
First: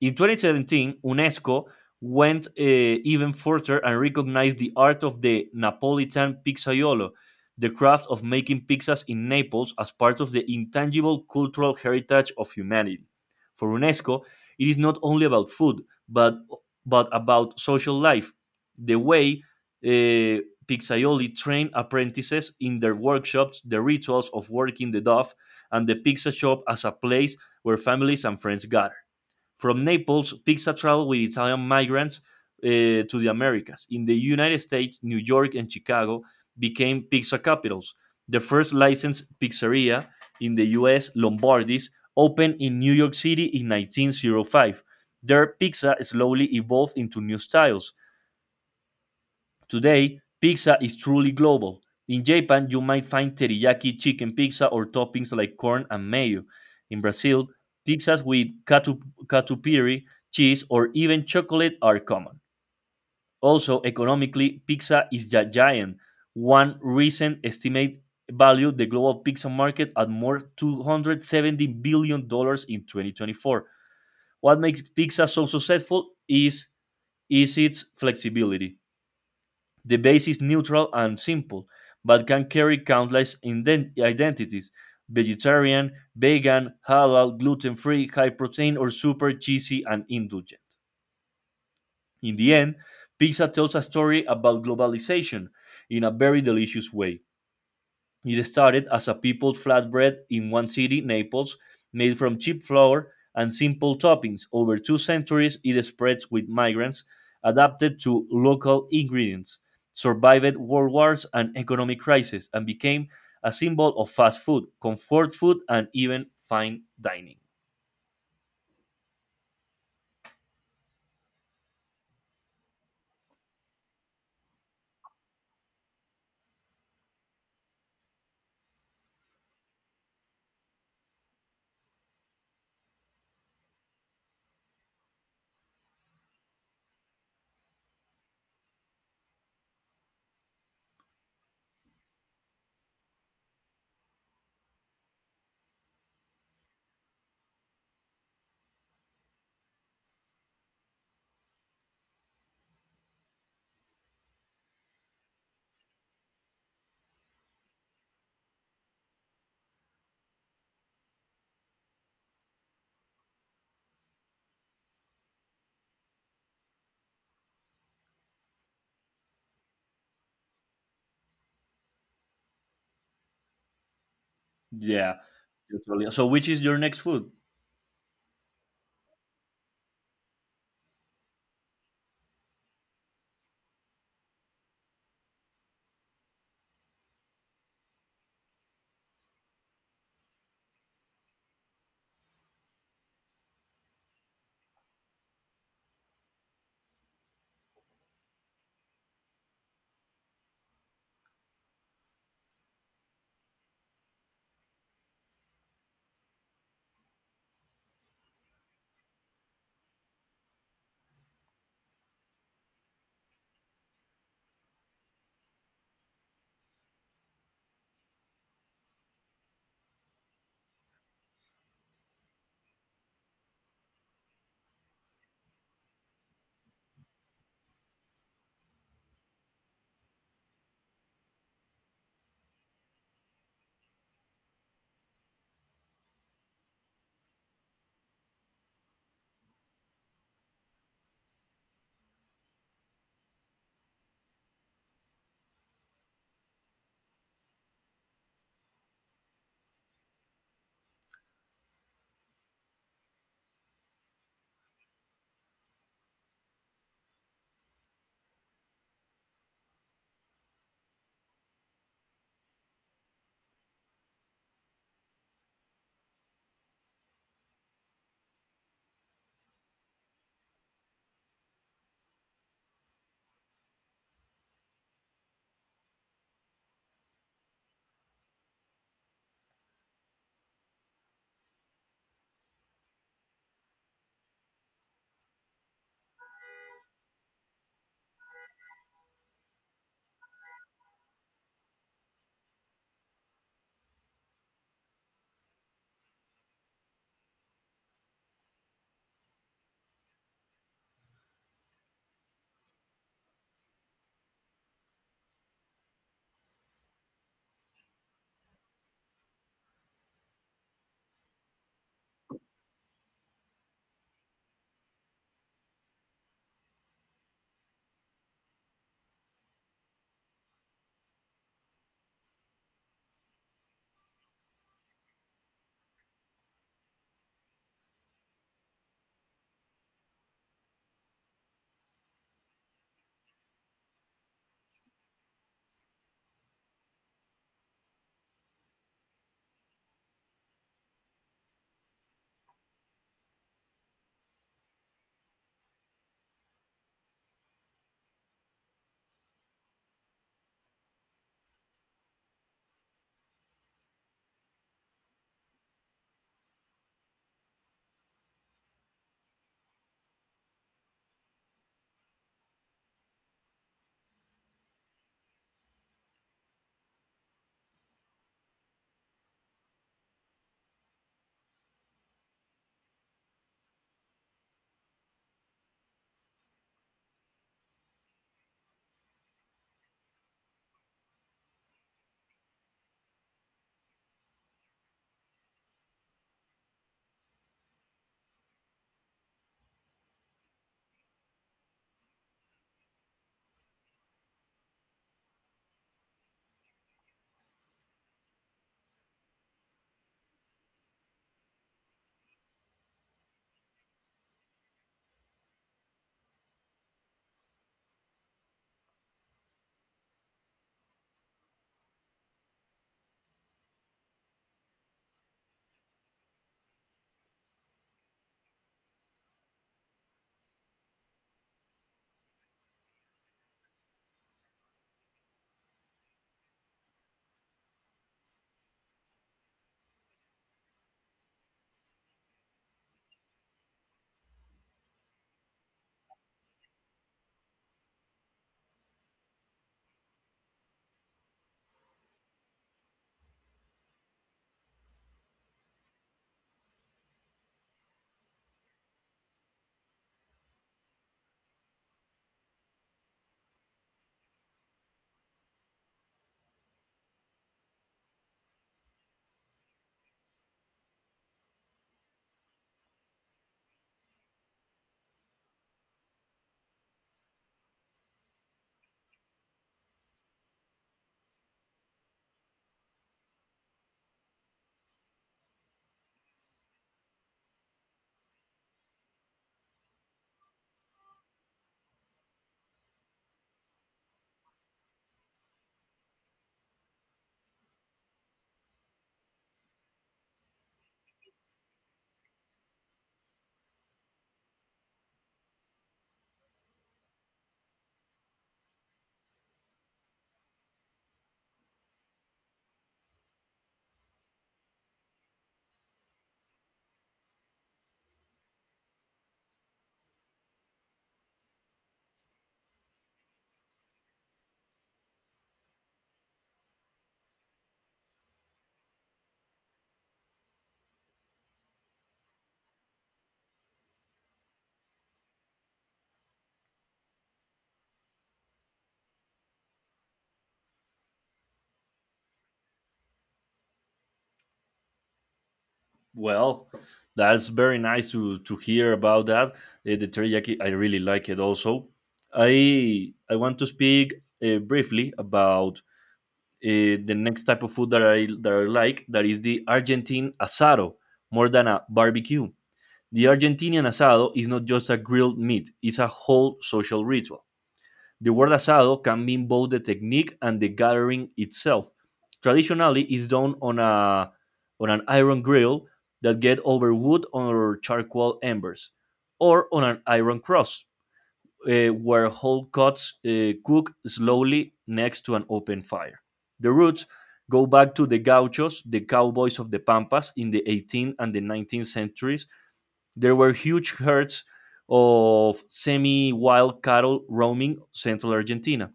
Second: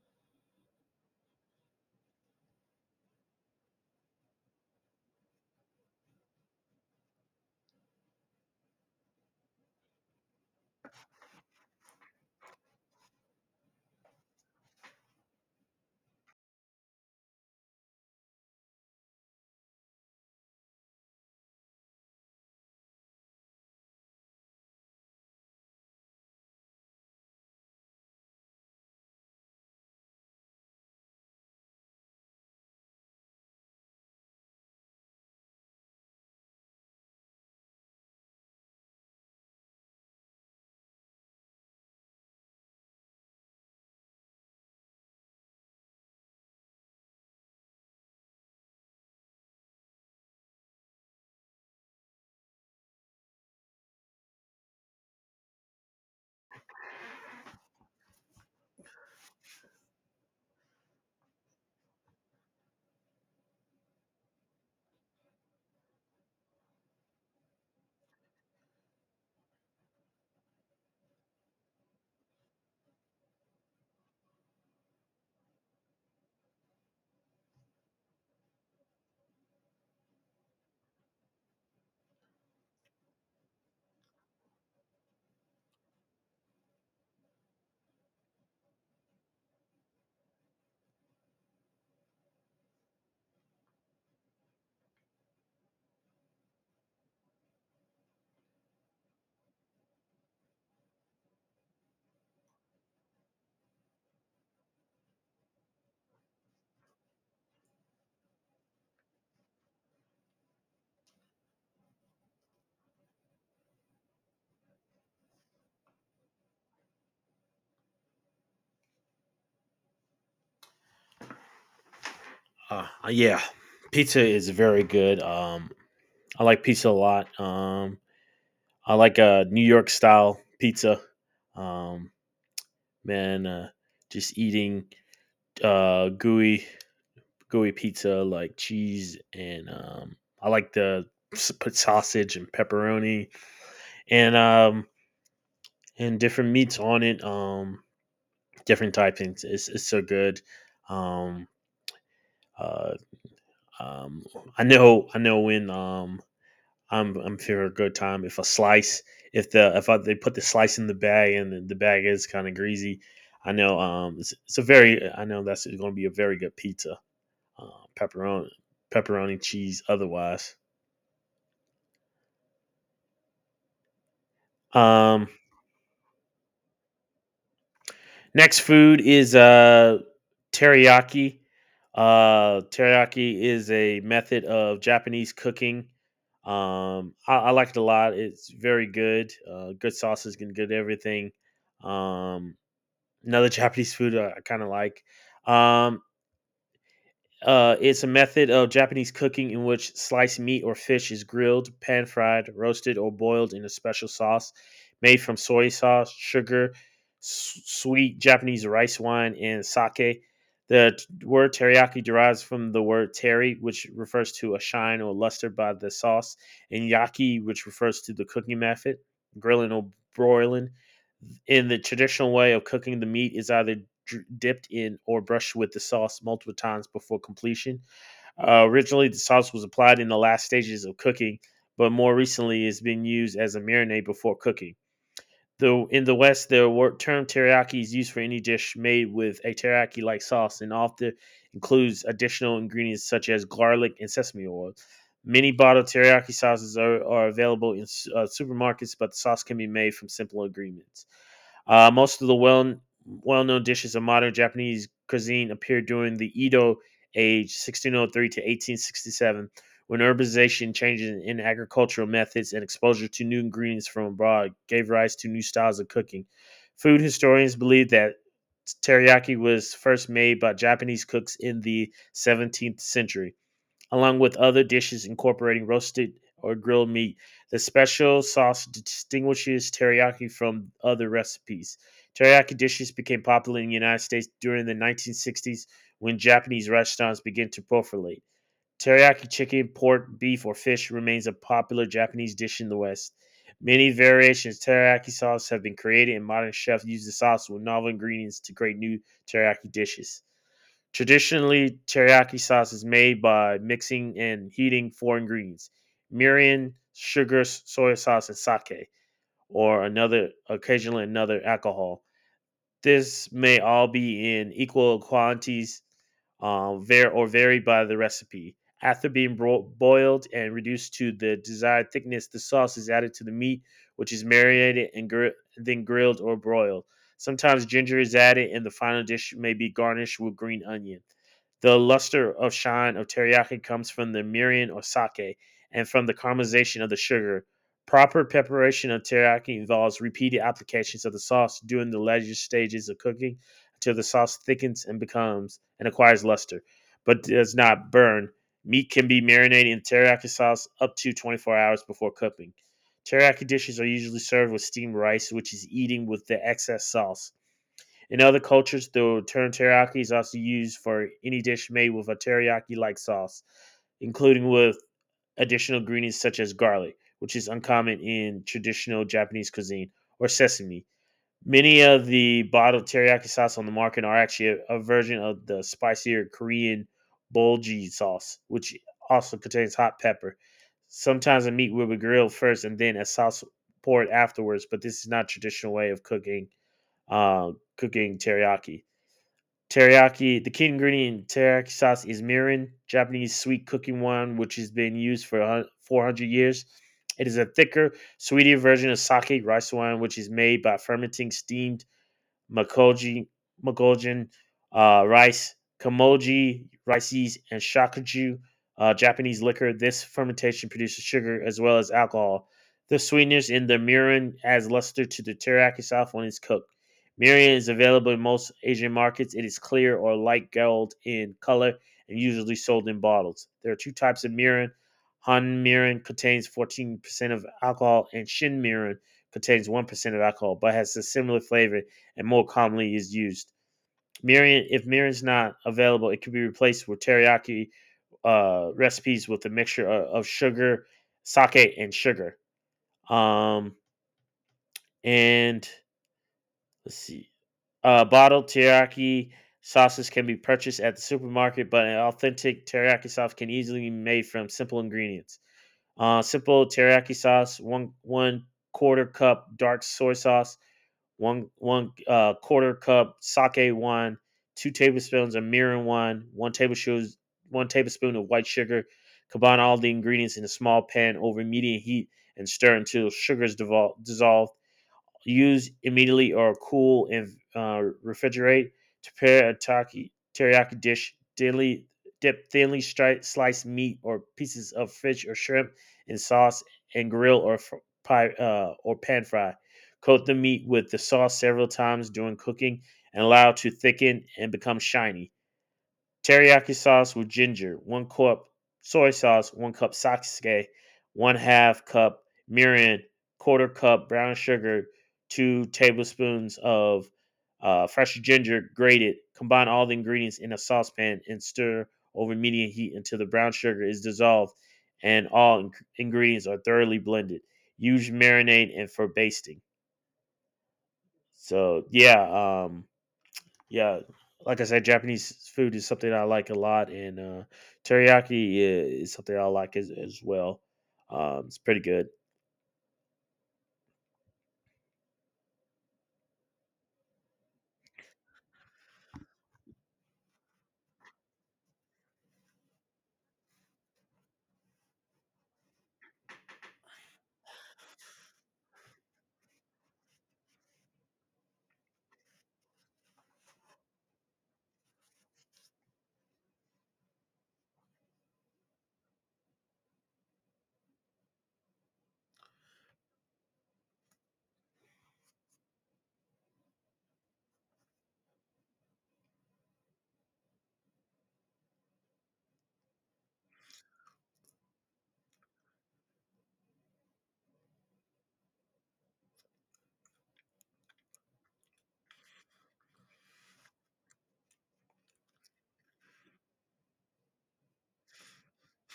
A: In 2017, UNESCO went even further and recognized the art of the Napolitan pizzaiolo, the craft of making pizzas in Naples, as part of the intangible cultural heritage of humanity. For UNESCO, it is not only about food, but, but about social life. The way uh, pizzaioli train apprentices in their workshops, the rituals of working the dough, and the pizza shop as a place where families and friends gather. From Naples, Pizza traveled with Italian migrants uh, to the Americas. In the United States, New York and Chicago became pizza capitals. The first licensed pizzeria in the US, Lombardi's, opened in New York City in 1905. Their pizza slowly evolved into new styles. Today, pizza is truly global. In Japan, you might find teriyaki chicken pizza or toppings like corn and mayo. In Brazil, pizzas with catupiry, cheese, or even chocolate are common. Also, economically, pizza is a giant. One recent estimate valued the global pizza market at more $270 billion dollars in 2024. What makes pizza so successful is its flexibility. The base is neutral and simple, but can carry countless identities vegetarian, vegan, halal, gluten free, high protein, or super cheesy and indulgent. In the end, pizza tells a story about globalization in a very delicious way. It started as a peopled flatbread in one city, Naples, made from cheap flour and simple toppings. Over two centuries, it spread with migrants, adapted to local ingredients, survived world wars and economic crises, and became a symbol of fast food, comfort food, and even fine dining.
B: Yeah, pizza is very good. I like pizza a lot. I like New York style pizza. Um, man, uh, just eating uh, gooey gooey pizza, like cheese and I like to put sausage and pepperoni and um and different meats on it. Different type things. It's so good. Um, uh, um, I know when I'm feeling a good time if a slice if the if I, they put the slice in the bag and the bag is kind of greasy. I know it's a very I know that's going to be a very good pizza. Uh, pepperoni pepperoni cheese otherwise.
A: Yeah,
B: Um,
A: totally. So, which is your next food?
B: Next food is teriyaki. Teriyaki is a method of Japanese cooking. I like it a lot. It's very good. Good sauces and good everything. Um, Another Japanese food I kind of like. Um, it's a method of Japanese cooking in which sliced meat or fish is grilled, pan fried, roasted, or boiled in a special sauce made from soy sauce, sugar, sweet Japanese rice wine, and sake. The word teriyaki derives from the word teri, which refers to a shine or luster by the sauce, and yaki, which refers to the cooking method, grilling or broiling in the traditional way of cooking. The meat is either dipped in or brushed with the sauce multiple times before completion. Originally, the sauce was applied in the last stages of cooking, but more recently, it's been used as a marinade before cooking. Though in the West, the word term teriyaki is used for any dish made with a teriyaki-like sauce, and often includes additional ingredients such as garlic and sesame oil. Many bottled teriyaki sauces are available in supermarkets, but the sauce can be made from simple ingredients. Most of the well known dishes of modern Japanese cuisine appeared during the Edo age, 1603 to 1867, when urbanization changes in agricultural methods and exposure to new ingredients from abroad gave rise to new styles of cooking. Food historians believe that teriyaki was first made by Japanese cooks in the 17th century, along with other dishes incorporating roasted or grilled meat. The special sauce distinguishes teriyaki from other recipes. Teriyaki dishes became popular in the United States during the 1960s when Japanese restaurants began to proliferate. Teriyaki chicken, pork, beef, or fish remains a popular Japanese dish in the West. Many variations of teriyaki sauce have been created, and modern chefs use the sauce with novel ingredients to create new teriyaki dishes. Traditionally, teriyaki sauce is made by mixing and heating four ingredients: mirin, sugar, soy sauce, and sake, or another occasionally another alcohol. This may all be in equal quantities or vary by the recipe. After being boiled and reduced to the desired thickness, the sauce is added to the meat, which is marinated and then grilled or broiled. Sometimes ginger is added, and the final dish may be garnished with green onion. The luster of shine of teriyaki comes from the mirin or sake and from the caramelization of the sugar. Proper preparation of teriyaki involves repeated applications of the sauce during the later stages of cooking until the sauce thickens and becomes and acquires luster, but does not burn. Meat can be marinated in teriyaki sauce up to 24 hours before cooking. Teriyaki dishes are usually served with steamed rice, which is eaten with the excess sauce. In other cultures, the term teriyaki is also used for any dish made with a teriyaki like sauce, including with additional greens such as garlic, which is uncommon in traditional Japanese cuisine, or sesame. Many of the bottled teriyaki sauce on the market are actually a version of the spicier Korean bulgogi sauce, which also contains hot pepper. Sometimes the meat will be grilled first and then a sauce poured afterwards, but this is not a traditional way of uh, cooking teriyaki. Teriyaki, the key ingredient in teriyaki sauce is mirin, Japanese sweet cooking wine, which has been used for 400 years. It is a thicker, sweeter version of sake, rice wine, which is made by fermenting steamed Makoji, Makojin, rice, kamoji, rices, and shakuju, Japanese liquor. This fermentation produces sugar as well as alcohol. The sweetness in the mirin adds luster to the teriyaki sauce when it's cooked. Mirin is available in most Asian markets. It is clear or light gold in color and usually sold in bottles. There are two types of mirin. Han mirin contains 14% of alcohol, and shin mirin contains 1% of alcohol but has a similar flavor and more commonly is used. Mirin, if mirin's not available, it could be replaced with teriyaki recipes with a mixture of sugar, sake, and sugar. Um, and let's see. Bottled teriyaki sauces can be purchased at the supermarket, but an authentic teriyaki sauce can easily be made from simple ingredients. Simple teriyaki sauce: one quarter cup dark soy sauce, one quarter cup sake wine, two tablespoons of mirin wine, one tablespoon of white sugar. Combine all the ingredients in a small pan over medium heat and stir until sugar is dissolved. Use immediately or cool and refrigerate. To prepare a teriyaki dish, dip thinly sliced meat or pieces of fish or shrimp in sauce and grill or fr- pie or pan fry. Coat the meat with the sauce several times during cooking and allow to thicken and become shiny. Teriyaki sauce with ginger: one cup soy sauce, one cup sake, one half cup mirin, quarter cup brown sugar, two tablespoons of fresh ginger grated. Combine all the ingredients in a saucepan and stir over medium heat until the brown sugar is dissolved and all ingredients are thoroughly blended. Use marinade and for basting. So yeah, um, yeah, like I said, Japanese food is something I like a lot, and teriyaki is something I like as well. It's pretty good.
A: Well, that's very nice to hear about that. The teriyaki, I really like it. Also, I want to speak briefly about the next type of food that I like. That is the Argentine asado, more than a barbecue. The Argentinian asado is not just a grilled meat; it's a whole social ritual. The word asado can mean both the technique and the gathering itself. Traditionally, it's done on a on an iron grill that get over wood or charcoal embers, or on an iron cross, where whole cuts cook slowly next to an open fire. The roots go back to the gauchos, the cowboys of the pampas in the 18th and the 19th centuries. There were huge herds of semi-wild cattle roaming central Argentina.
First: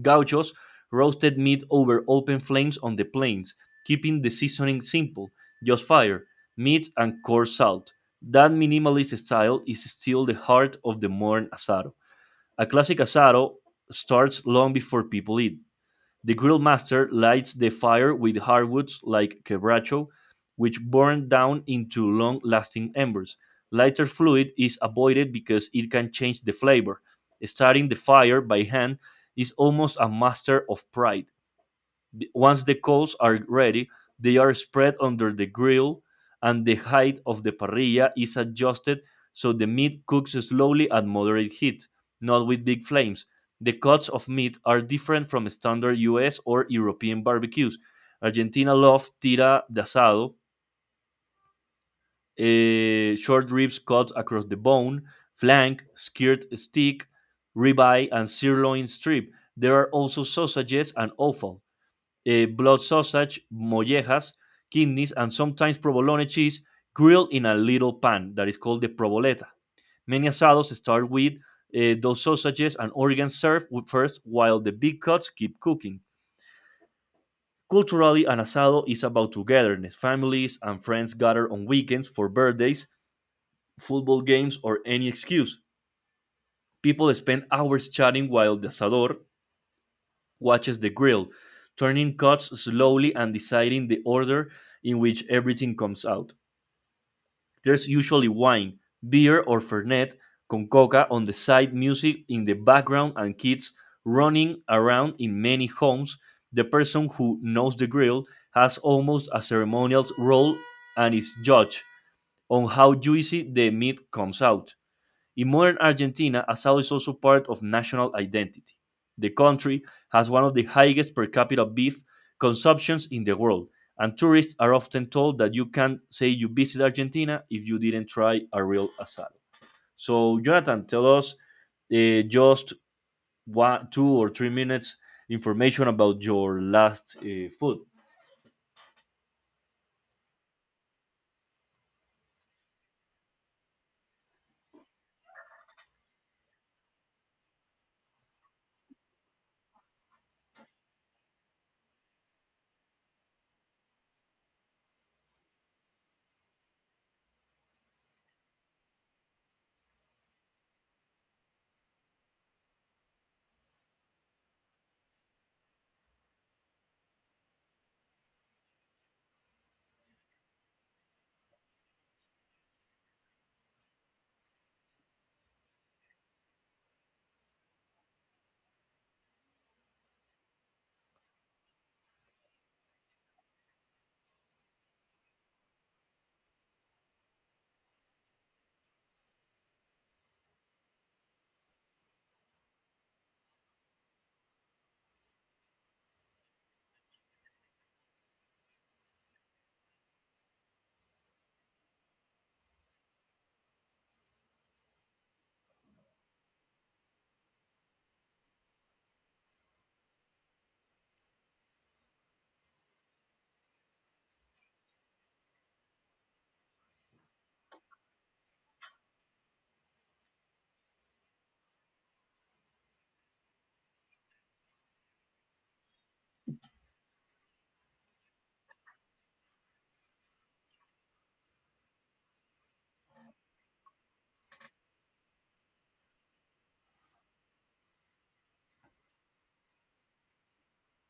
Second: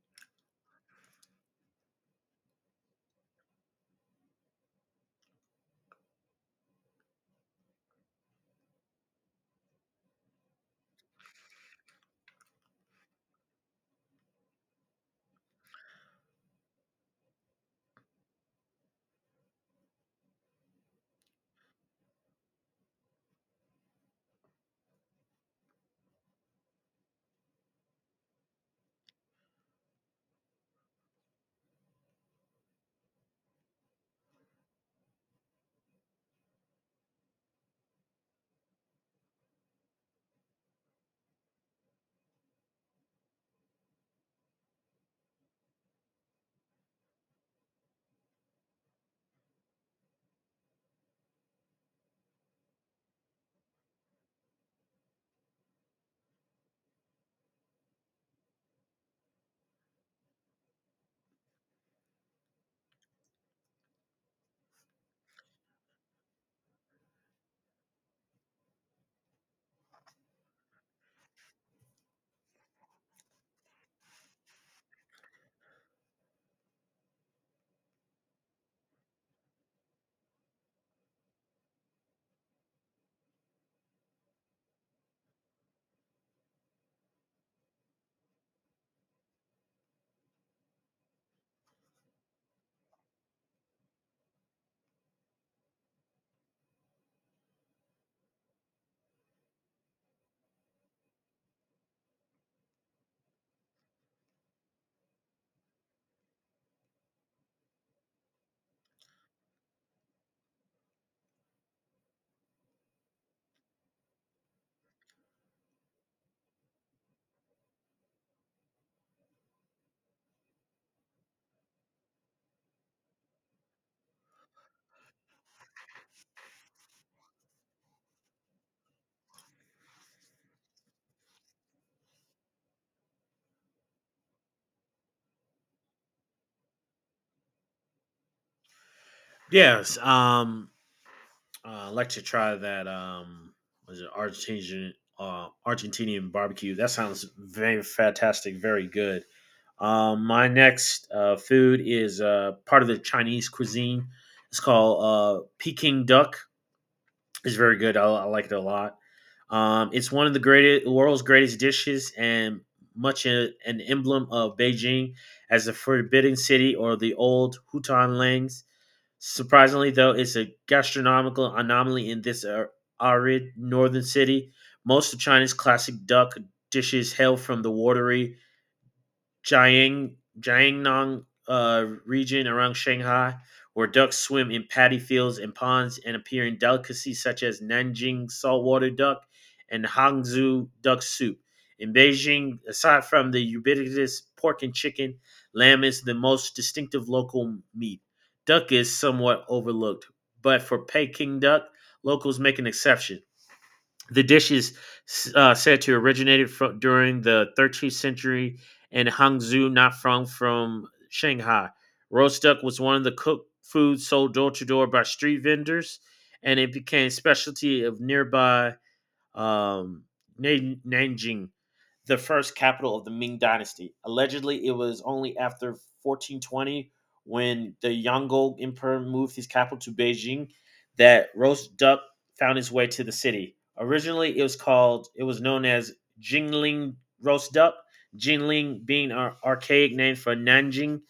A: Gauchos roasted meat over open flames on the plains, keeping the seasoning simple just fire, meat, and coarse salt. That minimalist style is still the heart of the modern asado. A classic asado starts long before people eat. The grill master lights the fire with hardwoods like quebracho, which burn down into long lasting embers. Lighter fluid is avoided because it can change the flavor. Starting the fire by hand is almost a master of pride. Once the coals are ready, they are spread under the grill, and the height of the parrilla is adjusted so the meat cooks slowly at moderate heat, not with big flames. The cuts of meat are different from standard US or European barbecues. Argentina love tira de asado, short ribs cut across the bone, flank, skirt steak, ribeye, and sirloin strip. There are also sausages and offal blood sausage, mollejas, kidneys, and sometimes provolone cheese grilled in a little pan that is called the provoleta. Many asados start with those sausages and organs served with- first while the big cuts keep cooking. Culturally, an asado is about togetherness. Families and friends gather on weekends for birthdays, football games, or any excuse. People spend hours chatting while the asador watches the grill, turning cuts slowly and deciding the order in which everything comes out. There's usually wine, beer, or Fernet con coca on the side, music in the background, and kids running around in many homes. The person who knows the grill has almost a ceremonial role and is judged on how juicy the meat comes out. In modern Argentina, asado is also part of national identity. The country has one of the highest per capita beef consumptions in the world, and tourists are often told that you can't say you visit Argentina if you didn't try a real asado. So, Jonathan, tell us just one, two or three minutes information about your last food.
B: Yes. I'd like to try that. Was it Argentinian? Argentinian barbecue. That sounds very fantastic. Very good. My next food is part of the Chinese cuisine. It's called Peking duck. It's very good. I like it a lot. It's one of the greatest, world's greatest dishes, and much an emblem of Beijing as the Forbidden City or the old Hutan Langs. Surprisingly, though, it's a gastronomical anomaly in this arid northern city. Most of China's classic duck dishes hail from the watery Jiang Jiangnan region around Shanghai, where ducks swim in paddy fields and ponds and appear in delicacies such as Nanjing saltwater duck and Hangzhou duck soup. In Beijing, aside from the ubiquitous pork and chicken, lamb is the most distinctive local meat. Duck is somewhat overlooked, but for Peking duck, locals make an exception. The dish is said to originated from during the 13th century in Hangzhou, not from Shanghai. Roast duck was one of the cooked foods sold door to door by street vendors, and it became a specialty of nearby um, Nanjing, the first capital of the Ming Dynasty. Allegedly, it was only after 1420 when the Yongle Emperor moved his capital to Beijing that roast duck found its way to the city. Originally, it was known as Jingling roast duck. Jingling being an archaic name for Nanjing.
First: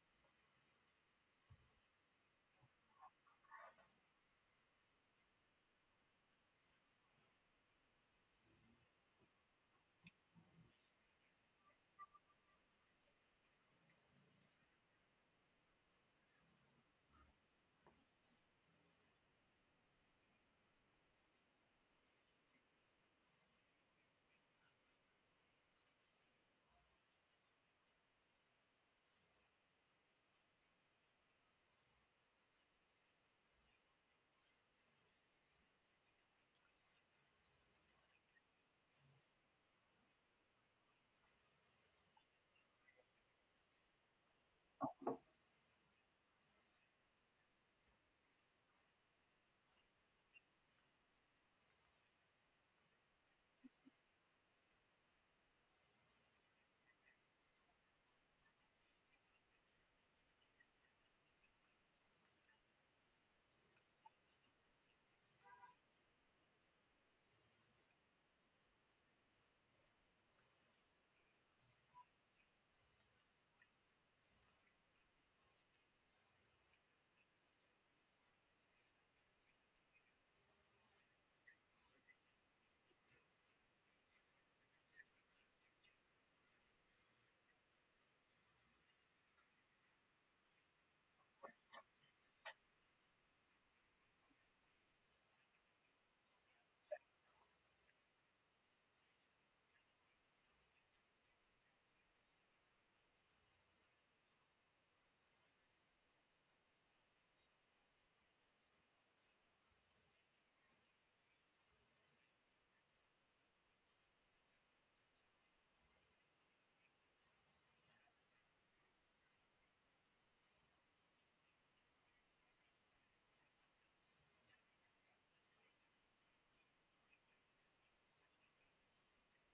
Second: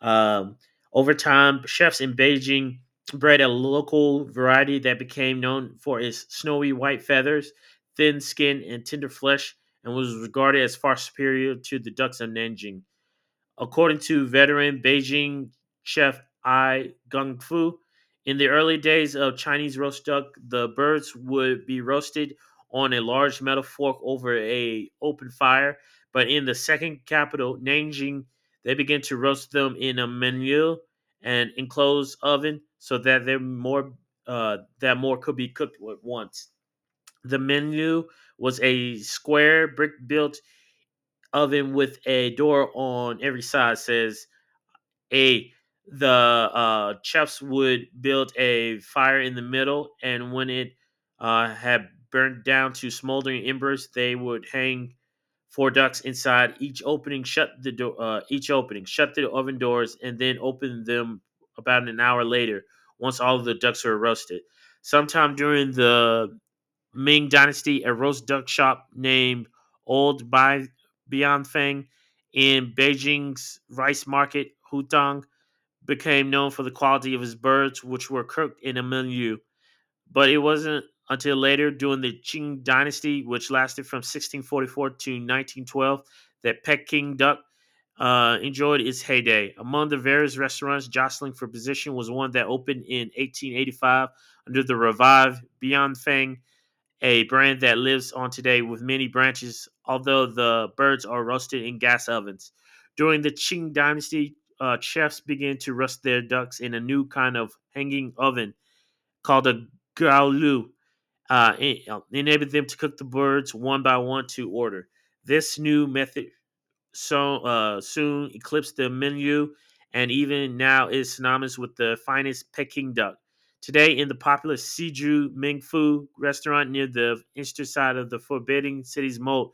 B: um, Over time, chefs in Beijing bred a local variety that became known for its snowy white feathers, thin skin, and tender flesh, and was regarded as far superior to the ducks of Nanjing. According to veteran Beijing chef Ai Gongfu, in the early days of Chinese roast duck, the birds would be roasted on a large metal fork over a open fire, but in the second capital, Nanjing, they began to roast them in a menu and enclosed oven so that they're more that more could be cooked at once. The menu was a square brick built oven with a door on every side, says a the chefs would build a fire in the middle, and when it had burnt down to smoldering embers, they would hang 4 ducks inside each opening. Shut the door. Each opening, shut the oven doors, and then open them about an hour later. Once all of the ducks were roasted, sometime during the Ming Dynasty, a roast duck shop named Old Bai Bianfeng in Beijing's rice market, Hutang, became known for the quality of his birds, which were cooked in a milieu. But it wasn't until later, during the Qing dynasty, which lasted from 1644 to 1912, that Peking duck enjoyed its heyday. Among the various restaurants jostling for position was one that opened in 1885 under the revived Bianfeng, a brand that lives on today with many branches, although the birds are roasted in gas ovens. During the Qing Dynasty, chefs began to roast their ducks in a new kind of hanging oven called a gaolu, uh, enabling them to cook the birds one by one to order. This new method soon eclipsed the menu and even now is synonymous with the finest Peking duck. Today, in the popular Siju Ming Fu restaurant near the eastern side of the Forbidden City's moat,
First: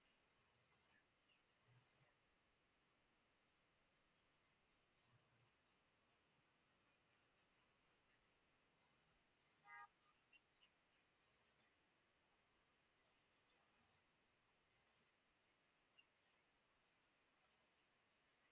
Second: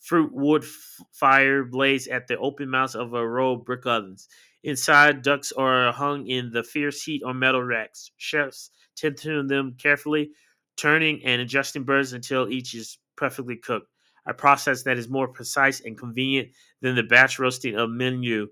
B: fruit wood f- fire blazed at the open mouths of a row of brick ovens. Inside, ducks are hung in the fierce heat on metal racks. Chefs tend to tune them carefully, turning and adjusting birds until each is perfectly cooked. A process that is more precise and convenient than the batch roasting of menu.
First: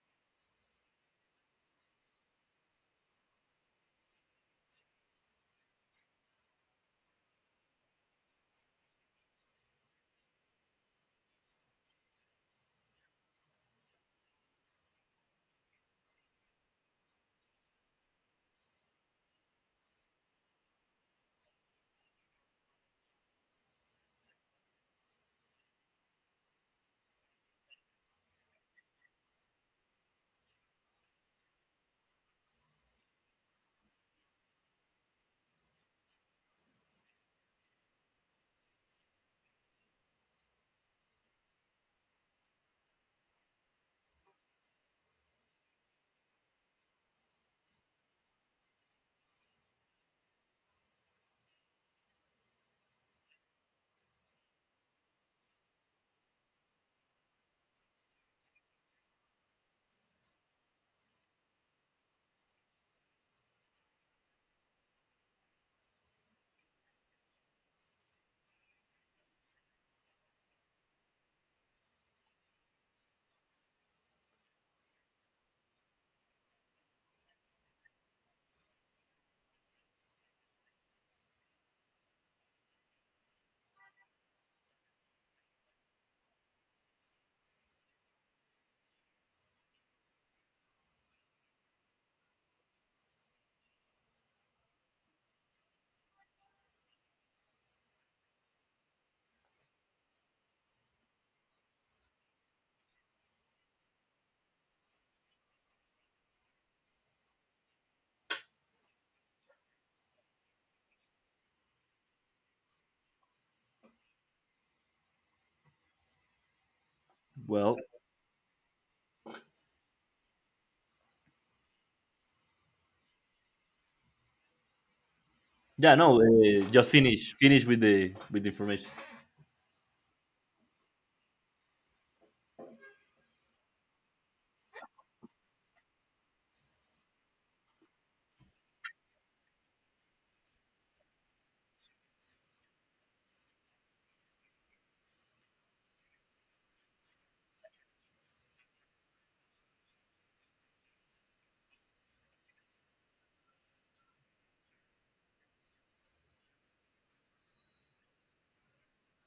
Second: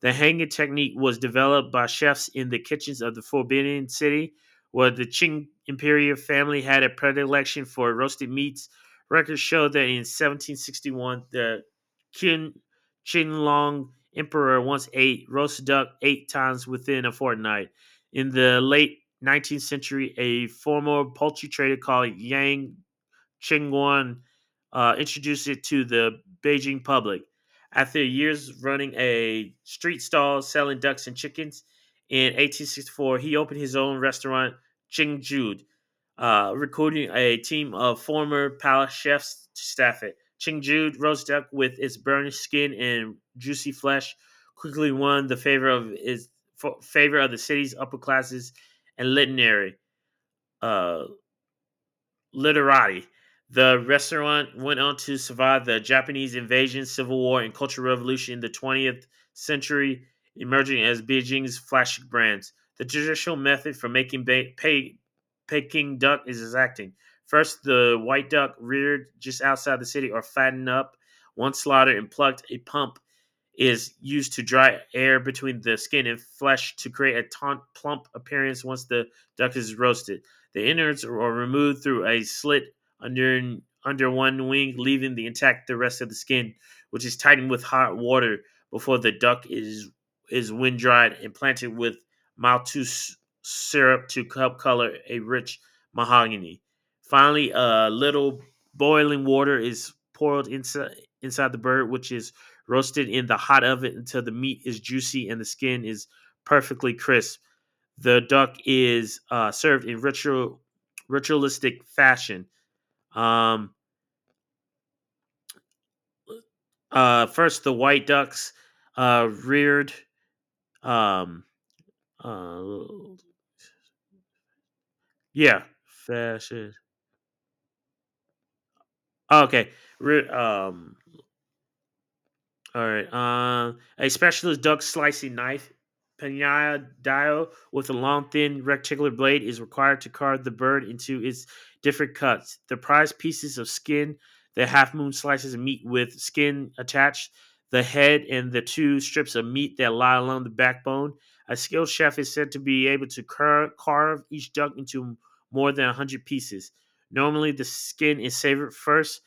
B: The hanging technique was developed by chefs in the kitchens of the Forbidden City, where the Qing imperial family had a predilection for roasted meats. Records show that in 1761, the Qin, Qinlong emperor once ate roast duck eight times within a fortnight. In the late 19th century, a former poultry trader called Yang Chingguan introduced it to the Beijing public. After years running a street stall selling ducks and chickens, in 1864 he opened his own restaurant, Chingjude, recruiting a team of former palace chefs to staff it. Chingjude roast duck with its burnished skin and juicy flesh quickly won the favor of the city's upper classes and literary uh, literati. The restaurant went on to survive the Japanese invasion, civil war, and cultural revolution in the 20th century, emerging as Beijing's flagship brands. The traditional method for making Peking duck is exacting. First, the white duck reared just outside the city or fattened up. Once slaughtered and plucked, a pump is used to dry air between the skin and flesh to create a taunt, plump appearance once the duck is roasted. The innards are removed through a slit under under one wing, leaving the intact the rest of the skin, which is tightened with hot water before the duck is wind dried and planted with maltose syrup to help color a rich mahogany. Finally, a little boiling water is poured inside the bird, which is roasted in the hot oven until the meat is juicy and the skin is perfectly crisp. The duck is served in ritualistic fashion. Um, First, the
A: Well,
B: white ducks reared. Um, uh, yeah,
A: yeah, no,
B: fashion.
A: just finish with the information.
B: Okay, re- um, alright, a specialist duck slicing knife, "penadial," with a long, thin, rectangular blade is required to carve the bird into its different cuts. The prized pieces of skin, the half moon slices of meat with skin attached, the head, and the two strips of meat that lie along the backbone. A skilled chef is said to be able to carve each duck into more than 100 pieces. Normally, the skin is savored first,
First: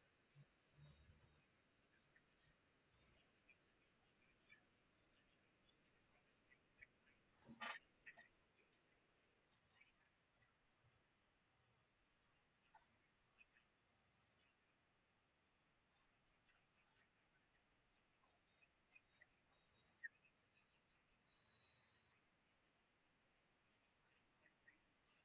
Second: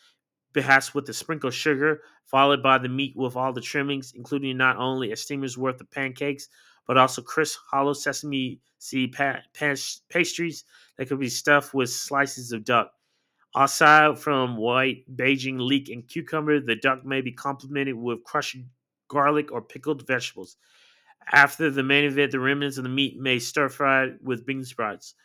B: perhaps with a sprinkle of sugar followed by the meat with all the trimmings, including not only a steamer's worth of pancakes, but also crisp hollow sesame seed pastries that could be stuffed with slices of duck. Aside from white Beijing leek and cucumber, the duck may be complemented with crushed garlic or pickled vegetables. After the main event, the remnants of the meat may stir fried with bean sprouts.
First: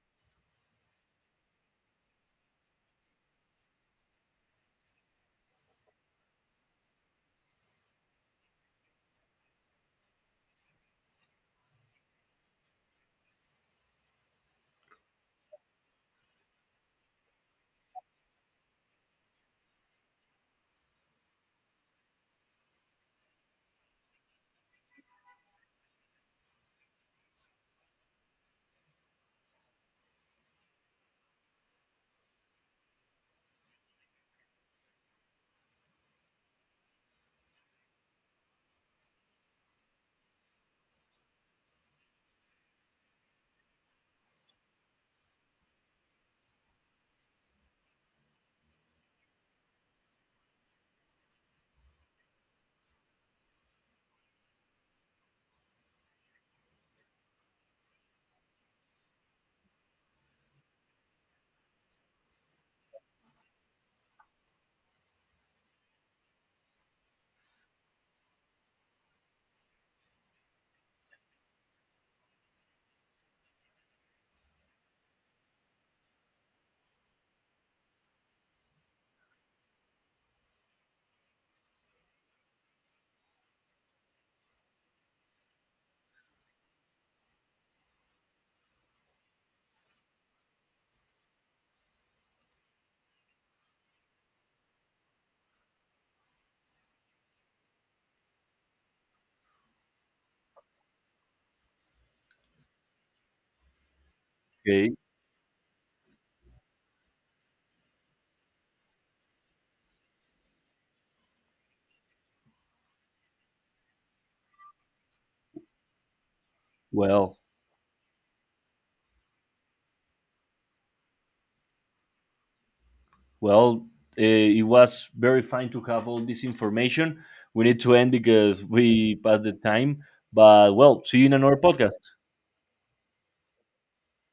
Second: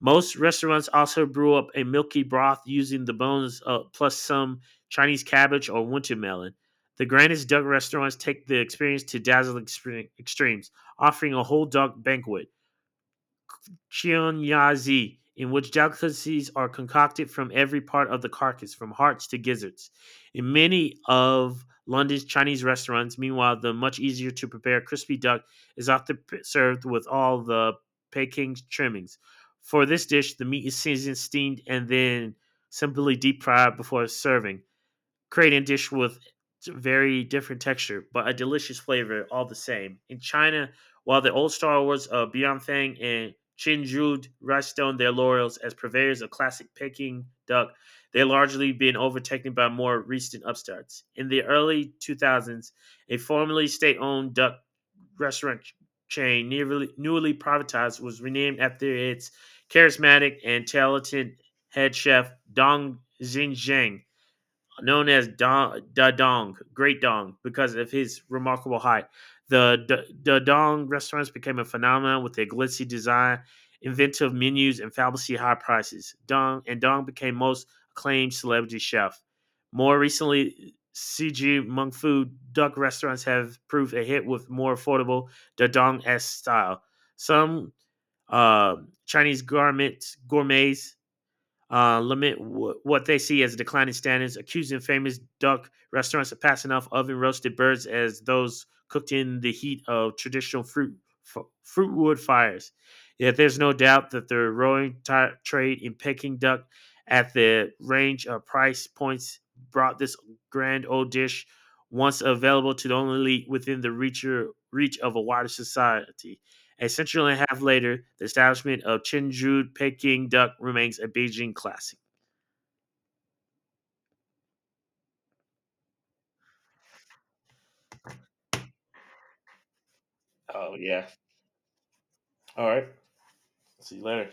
B: Most restaurants also brew up a milky broth using the bones plus some Chinese cabbage or winter melon. The grandest duck restaurants take the experience to dazzling extremes, offering a whole duck banquet. Chionyazi, in which delicacies are concocted from every part of the carcass, from hearts to gizzards. In many of London's Chinese restaurants, meanwhile, the much easier to prepare crispy duck is often served with all the Peking trimmings. For this dish, the meat is seasoned, steamed, and then simply deep fried before serving, creating a dish with very different texture, but a delicious flavor all the same. In China, while the old Star Wars of Bianfeng and Chinjud rest on their laurels as purveyors of classic Peking duck, they are largely been overtaken by more recent upstarts. In the early 2000s, a formerly state owned duck restaurant chain, newly privatized, was renamed after its charismatic and talented head chef, Dong Xinjiang, known as Don, Da Dong, Great Dong, because of his remarkable height. The Da Dong restaurants became a phenomenon with their glitzy design, inventive menus, and fabulously high prices. Dong and Dong became most acclaimed celebrity chef. More recently, CG Mung Fu duck restaurants have proved a hit with more affordable Da Dong esque style. Some uh, Chinese garments gourmets lament what they see as declining standards, accusing famous duck restaurants of passing off oven roasted birds as those cooked in the heat of traditional fruit wood fires. Yet there's no doubt that the
A: Okay,
B: roaring trade in Peking duck at the range of price points brought this grand old dish once available to the only elite within the reach of a wider society. A century and
A: well,
B: a half later, the establishment of Chinju Peking duck remains a Beijing classic.
A: well, it was very fine to have all this information. We need to end because we passed the time. But
B: Oh
A: well,
B: yeah.
A: see you in another podcast.
B: All right. See you later.